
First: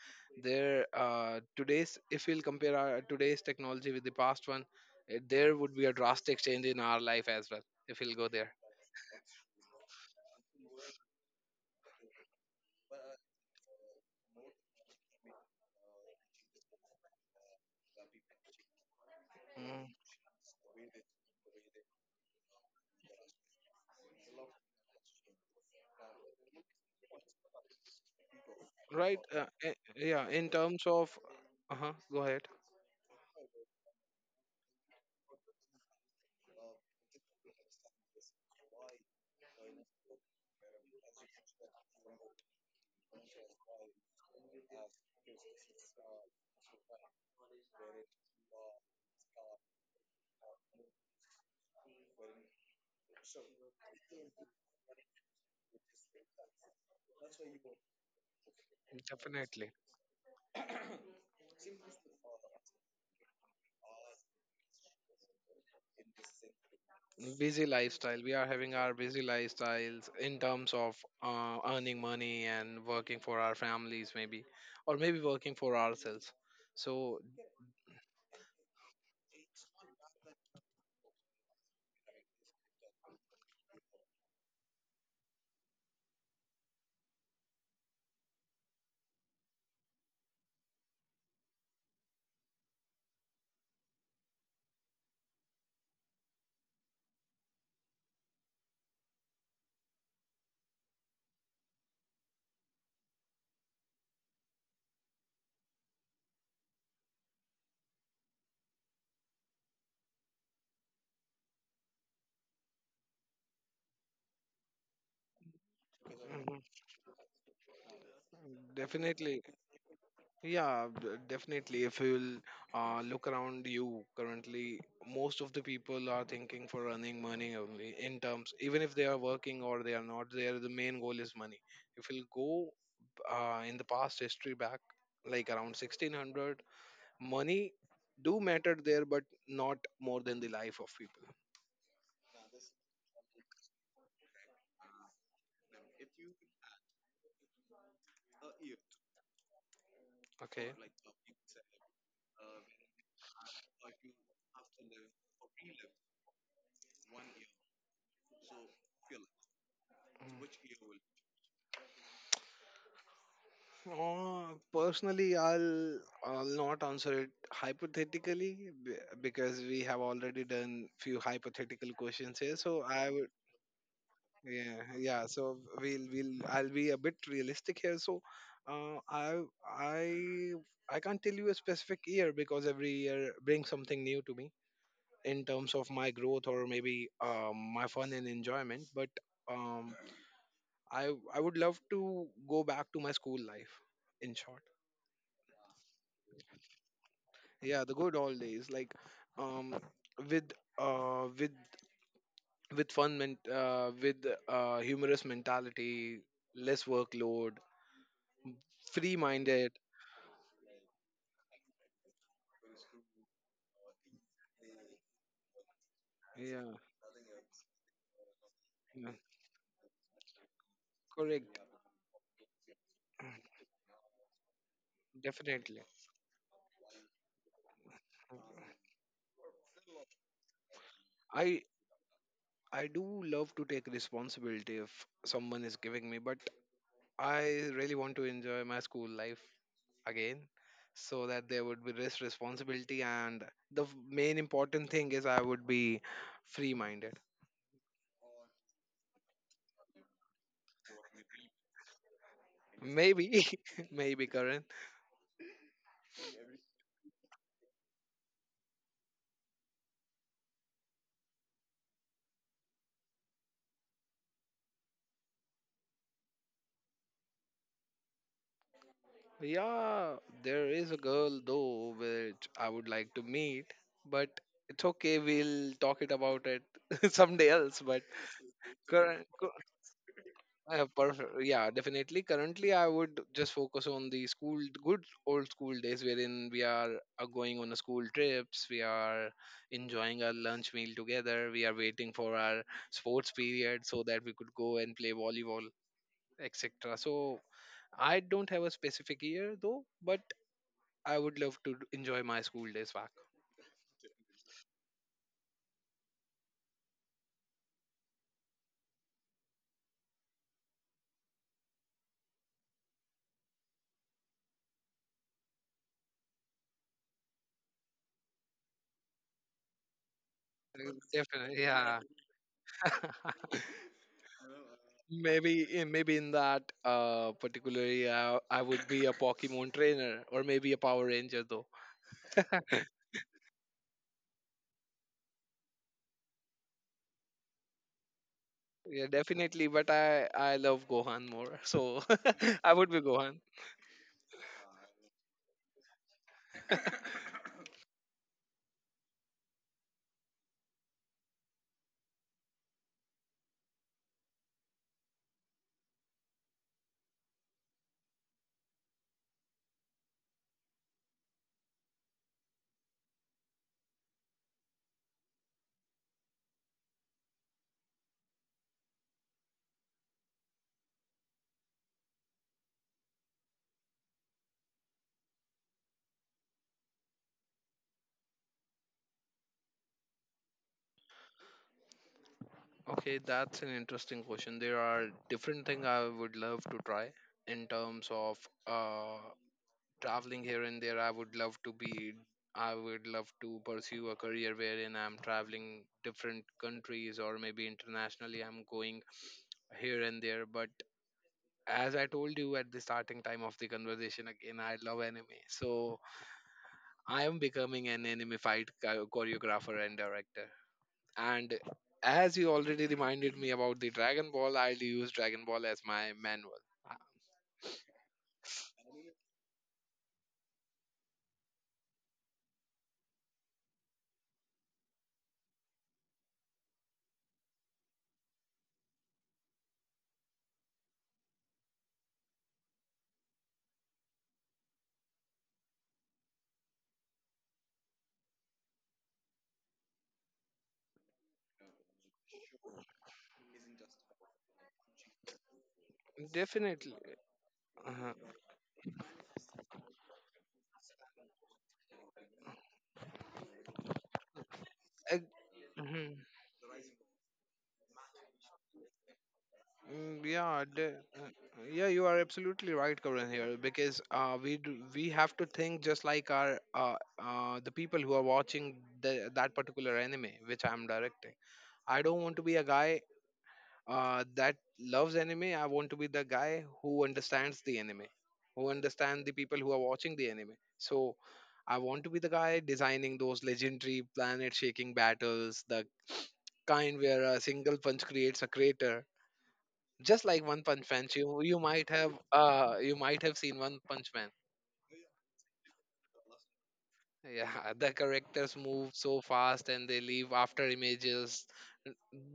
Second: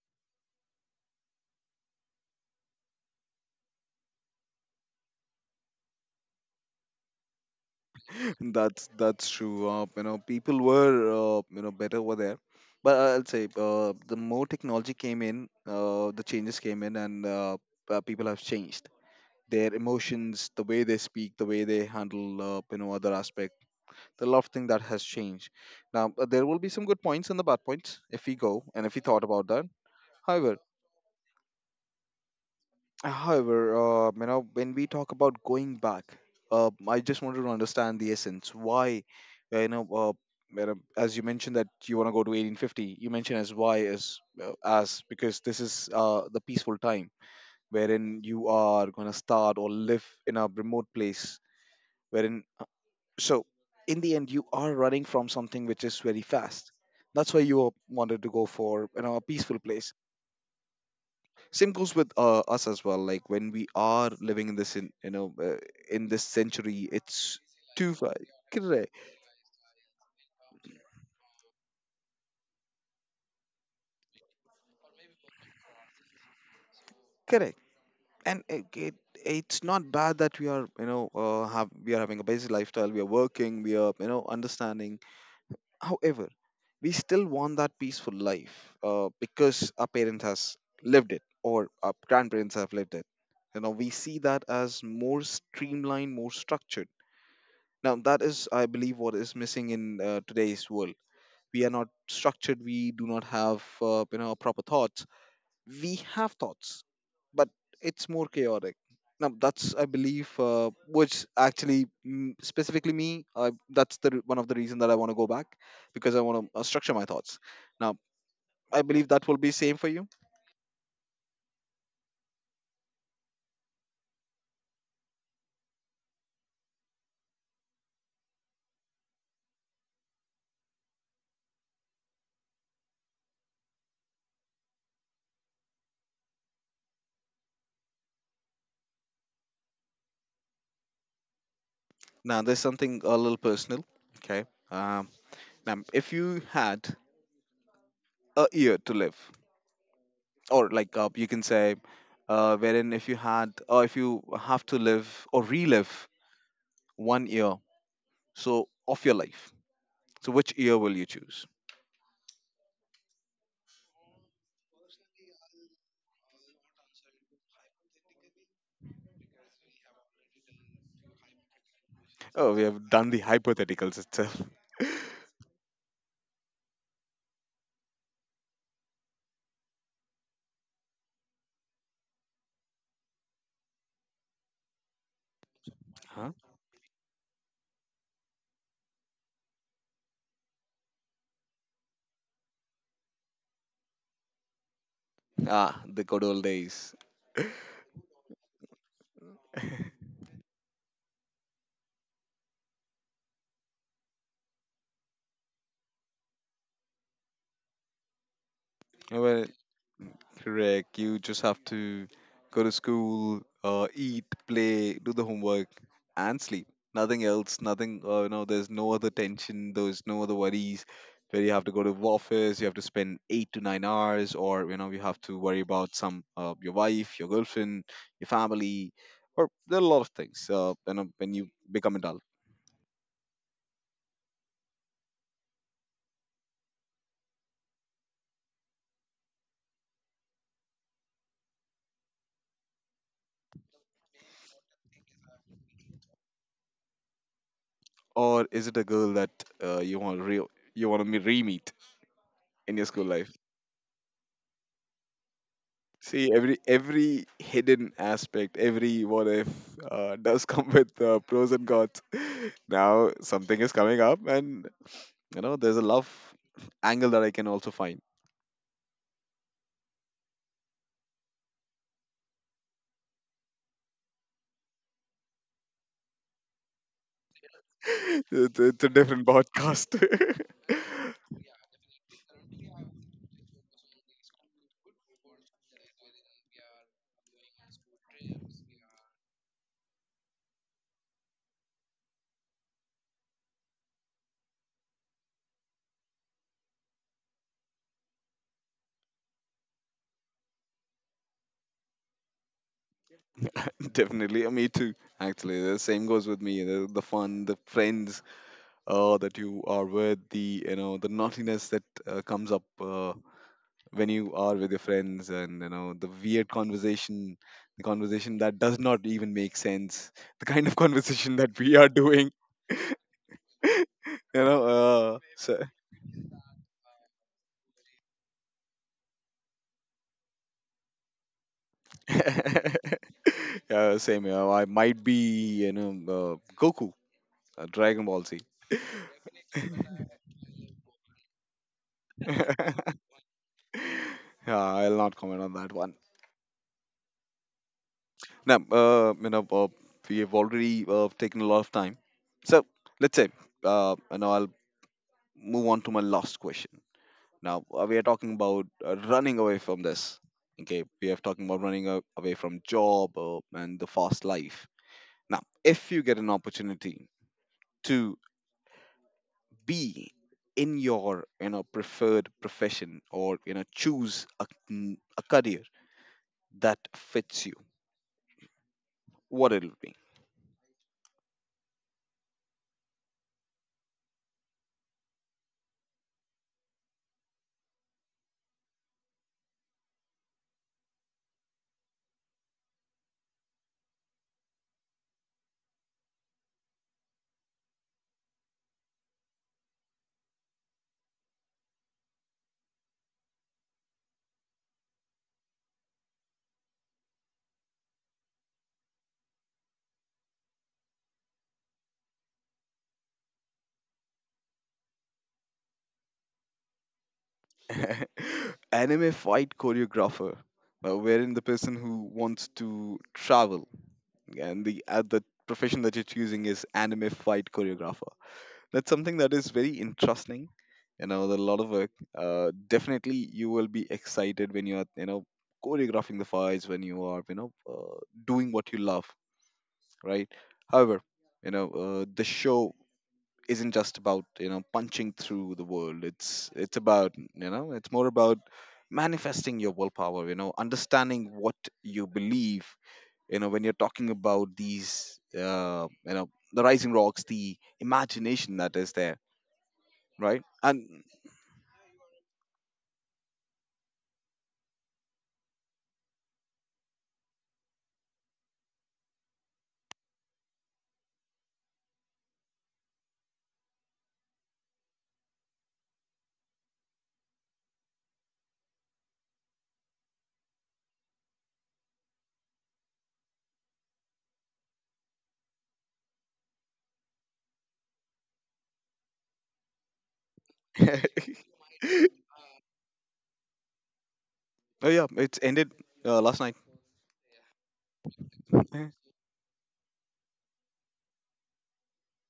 There Today's, if we'll compare our today's technology with the past one, there would be a drastic change in our life as well if we'll go there.
That's true. You know, people were you know better over there, but I'll say the more technology came in, the changes came in, and people have changed their
Mm,
emotions, the way they speak, the way they handle you know other aspect. There are a lot of things that has changed. Now there will be some good points and the bad points if we go and if we
right,
thought about that.
yeah. in
However,
terms of Uh-huh. Go ahead.
However, you know, when we talk about going back, I just wanted to understand the essence. Why, uh, you know, uh, you know, as you mentioned that you want to go to 1850, you mentioned as why as because this is the peaceful time wherein you are going to start or live in a remote place wherein so in the end you are running from something which is very fast. That's why you wanted to go for a peaceful
Definitely.
place. Same goes with us as well, like when we are living in this in you know in this century. It's
Busy
too far.
lifestyle We are having
Correct.
our busy lifestyles in terms of earning money and working for our families, maybe, or maybe working for ourselves, so.
Correct. And it's not bad that we are you know have we are having a basic lifestyle, we are working, we are understanding. However, we still want that peaceful life, because our parents has lived it, or our grandparents have lived it. You know, we see that as more streamlined, more structured. Now that is, I believe, what is missing in today's world. We are not structured, we do not have, proper thoughts. We have thoughts, but it's more chaotic. Now that's, I believe, which actually, specifically me, uh, that's the one of the reason that I want to go back, because I want
Mhm,
to structure my thoughts. Now I believe that
definitely.
will be same for you.
Yeah, definitely. If you'll look around you currently, most of the people are thinking for earning money only, in terms, even if they are working or they are not there, the main goal is money. If you'll go in the past history back, like around 1600, money do matter there, but not more than the life of people.
Now there's something a little personal. Okay. um, if you had a year to live,
Okay.
or like, you can say, wherein if you had, or if you have to live or relive one year, so of your life, so
Mm.
which year will you choose?
Personally, I'll not answer it hypothetically, because we have already done few hypothetical questions here,
Oh, we
so
have
I
done
would.
the hypotheticals itself.
Yeah, yeah, so we'll I'll be a bit realistic here, so uh, I I I can't tell you a specific year, because every year brings something new to me in terms of my
Huh?
growth, or maybe my fun and enjoyment. But um, I would love to go back to my school life. In short,
Ah, the good old days.
yeah, the good old days, like um, with uh, with with humorous mentality, less workload, free
Well,
minded.
correct. You just have to go to school, eat, play, do the homework, and sleep.
Yeah,
Nothing else. Nothing. There's no
yeah,
other tension. There's no other worries. Where you
correct,
have to go to office, you have to spend 8 to 9 hours, or, you have to worry
definitely.
about some, your wife, your girlfriend, your family, or there are a lot of things. When you
I
become adult,
I do love to take responsibility if someone is giving me, but I really want to enjoy my school life again, so that there would be less responsibility, and the main important thing is I would be free minded.
or is it a girl that, uh, you want to re you want to re meet in your school life?
Maybe. Maybe. Current.
See, every hidden aspect, every what if, does come with pros and cons. Now something is coming up, and there's a love angle that I can also find.
Yeah, there is a girl though which I would like to meet, but it's okay, we'll talk it about it someday else, but.
It's a
Current.
different podcast.
Perfect. Yeah, definitely. Currently, I would just focus on the school, good old school days, wherein we are going on a school trips, we are enjoying our lunch meal together, we are waiting for our sports period so that we could go and play volleyball, etc. So I don't have a specific year though, but I would love to enjoy my school days back.
Definitely, me too. Actually, the same goes with me. The fun, the friends, that you are with, the you know the naughtiness that comes up when you are with your friends, and the conversation that does not even make sense, the kind of conversation that
Definitely,
we are
yeah.
doing, so.
Maybe in that particular area, I would be a Pokemon trainer or maybe a Power Ranger, though.
Yeah, same here. I might be, Goku, Dragon Ball Z.
Yeah, definitely. But I love Gohan more, so I would
Yeah,
be Gohan.
I'll not comment on that. Now, we have already taken a lot of time. So let's say, and now I'll move on to my last question. Now, we are talking about running away from this. Okay, we are talking about running away from job, and the fast life. Now, if you get an opportunity to be in your preferred profession, or choose a career that fits you, what it'll be?
Okay, that's an interesting question. There are different things I would love to try in terms of uh, traveling here and there. I would love to be. I would love to pursue a career wherein I'm traveling different countries or maybe internationally. I'm going here and there, but as I told you at the starting time of the conversation, again, I love anime. So I am becoming an anime fight choreographer and director. And as you already reminded me about the Dragon Ball, I'll use Dragon Ball as my manual.
Anime fight choreographer, wherein the person who wants to travel, and the profession that you're choosing is anime fight choreographer. That's something that is very interesting, you know, with a lot of work. Definitely you will be excited when you are, choreographing the fights, when you are, doing what you love, right? However, the show isn't just about punching through the world. It's
Definitely.
about, it's more
Uh-huh.
about manifesting your willpower, you know, understanding what you believe, you know, when you're talking about these,
Ag- mhm.
the rising rocks, the imagination that is there,
Mm,
right?
yeah,
And
yeah, you are absolutely right, Karan, here, because we have to think just like our the people who are watching that particular anime which I'm directing. I don't want to be a guy that loves anime. I want to be the guy who understands the anime, who understand the people who are watching the anime. So I want to be the guy designing those legendary planet-shaking battles, the kind where a single punch creates a crater, just like One
oh
Punch Man. So, you might have seen One Punch Man.
yeah, it's ended, last night.
Yeah, the characters move so fast and they leave after images.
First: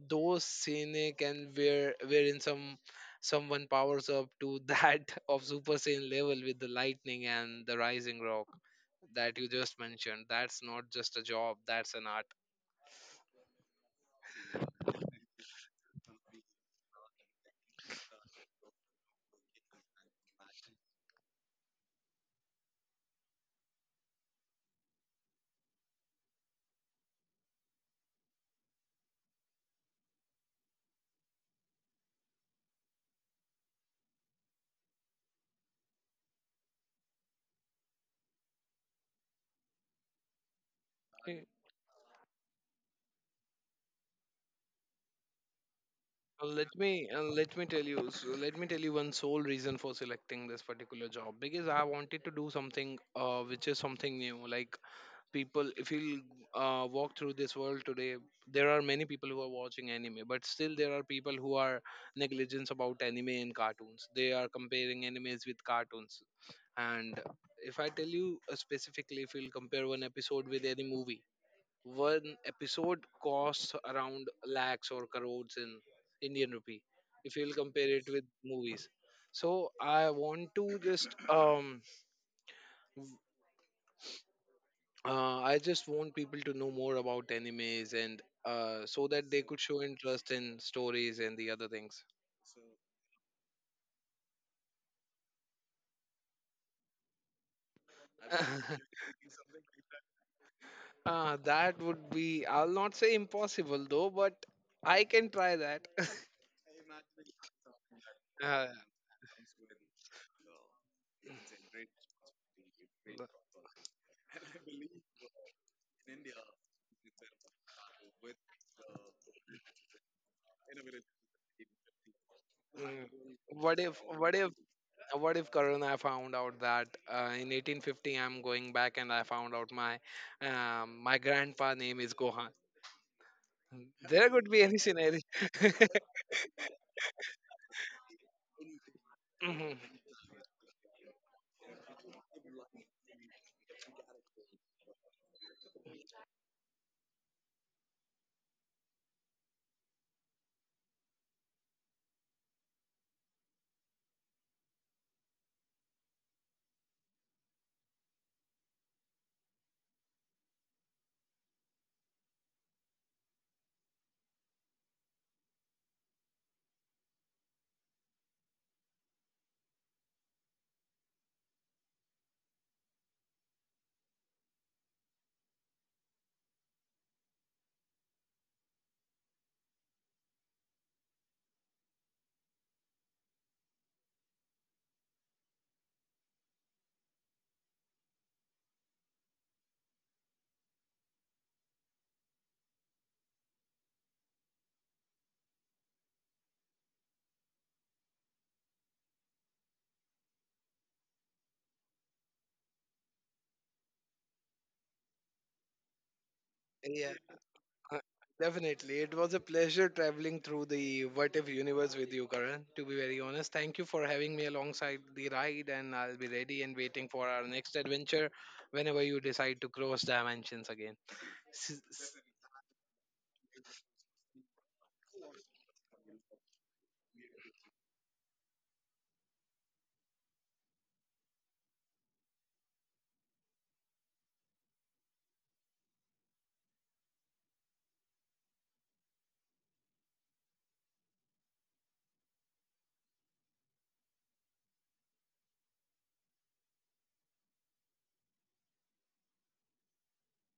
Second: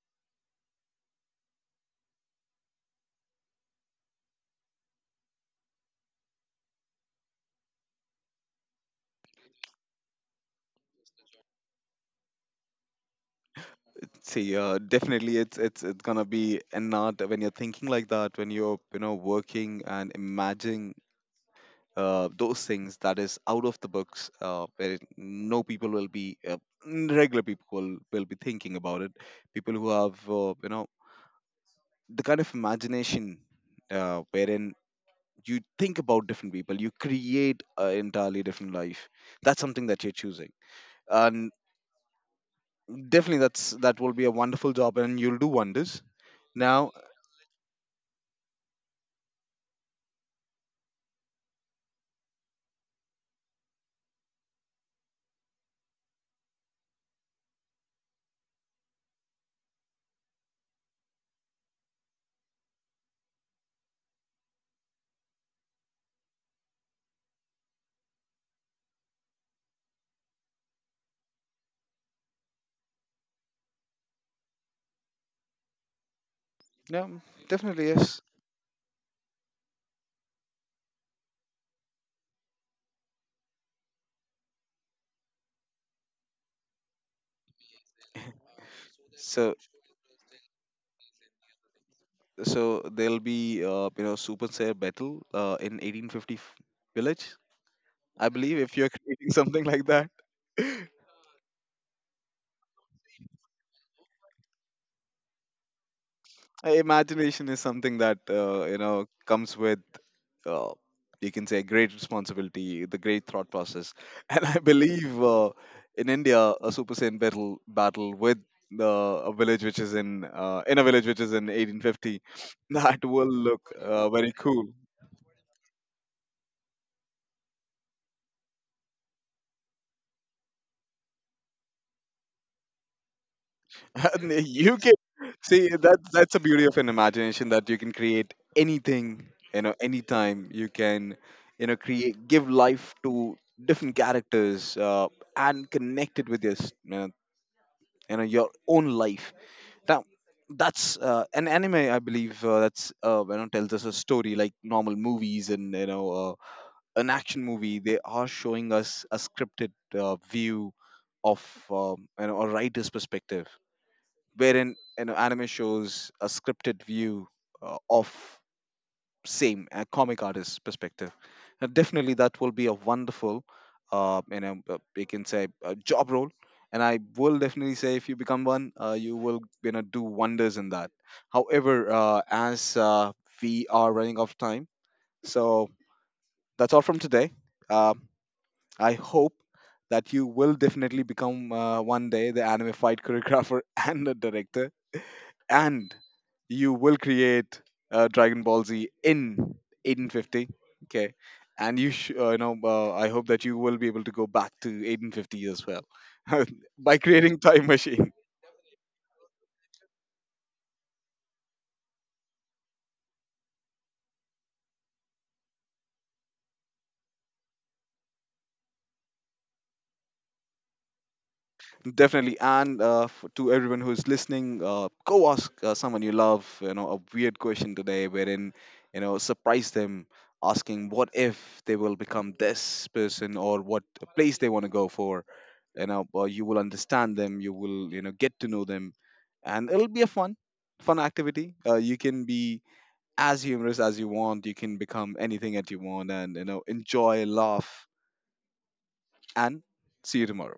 Those scenic, and wherein someone powers up to that of Super Saiyan level with the lightning and the rising rock that you just mentioned. That's not just a job, that's an art.
See, definitely, it's gonna be an art when you're thinking like that, when you're working and imagining, those things that is out of the books, where no people will be, regular people will be thinking about it. People who have, the kind of imagination, wherein you think about different people, you create an entirely different life. That's something that you're choosing,
Okay,
and definitely that will be a wonderful job, and you'll do wonders. Now.
let me tell you one sole reason for selecting this particular job, because I wanted to do something which is something new. Like, people, if you'll walk through this world today, there are many people who are watching anime, but still there are people who are negligent about anime and cartoons, they are comparing animes with cartoons. And if I tell you specifically, if you'll compare one episode with any movie, one episode costs around lakhs or crores in Indian rupee,
Yeah,
if you'll
definitely.
compare it
Yes.
with movies. So i want to just um I just want people to know more about animes, and so that they
so
could show interest in stories and the other things.
so there'll be, super Saiyan battle, in 1850 village, I believe, if you're creating something like that.
That would be, I'll not say impossible though, but I can try that.
Imagination is something that,
uh,
comes with, uh, you can say, great responsibility, the great thought process. And I believe, in India, a Super Saiyan battle with the a village which is in a village which is in 1850, that
Mm.
will look,
What if,
very
what if,
cool.
what if, Karuna, I found out that in 1850 I'm going back and I found out my my grandpa name is Gohan. There
And
could be
you
any
can
scenario.
see that's the beauty of an imagination, that you can create anything, you know,
Mhm.
anytime. You can, create give life to different characters, and connect it with you know your own life. Now, that's, an anime, I believe. That's, tells us a story, like normal movies, and, an action movie. They are showing us a scripted, view of, a writer's perspective, wherein, anime shows a scripted view, of same, a comic artist perspective. And definitely that will be a wonderful, you can say, a job role. And I will definitely say, if you become one, you will, do wonders in that. However, as we are running out of time, so that's all from today. uh, I hope that you will definitely become, one day, the anime fight choreographer and the director, and you will create, Dragon Ball Z in 1850. Okay, and you, I hope that you will be able to go back to 1850 as well, by
Yeah.
creating time
Uh,
machine.
Definitely. It was a pleasure traveling through the What If universe with you, Karan, to be very honest. Thank you for having me alongside the ride, and I'll be ready and waiting for our next adventure whenever you decide to cross dimensions again. S-
Definitely, and, to everyone who's listening, go ask, someone you love, a weird question today, wherein, surprise them, asking what if they will become this person, or what place they want to go for. You will understand them, you will, get to know them, and it'll be a fun, fun activity. You can be as humorous as you want, you can become anything that you want, and, enjoy, laugh, and see you tomorrow.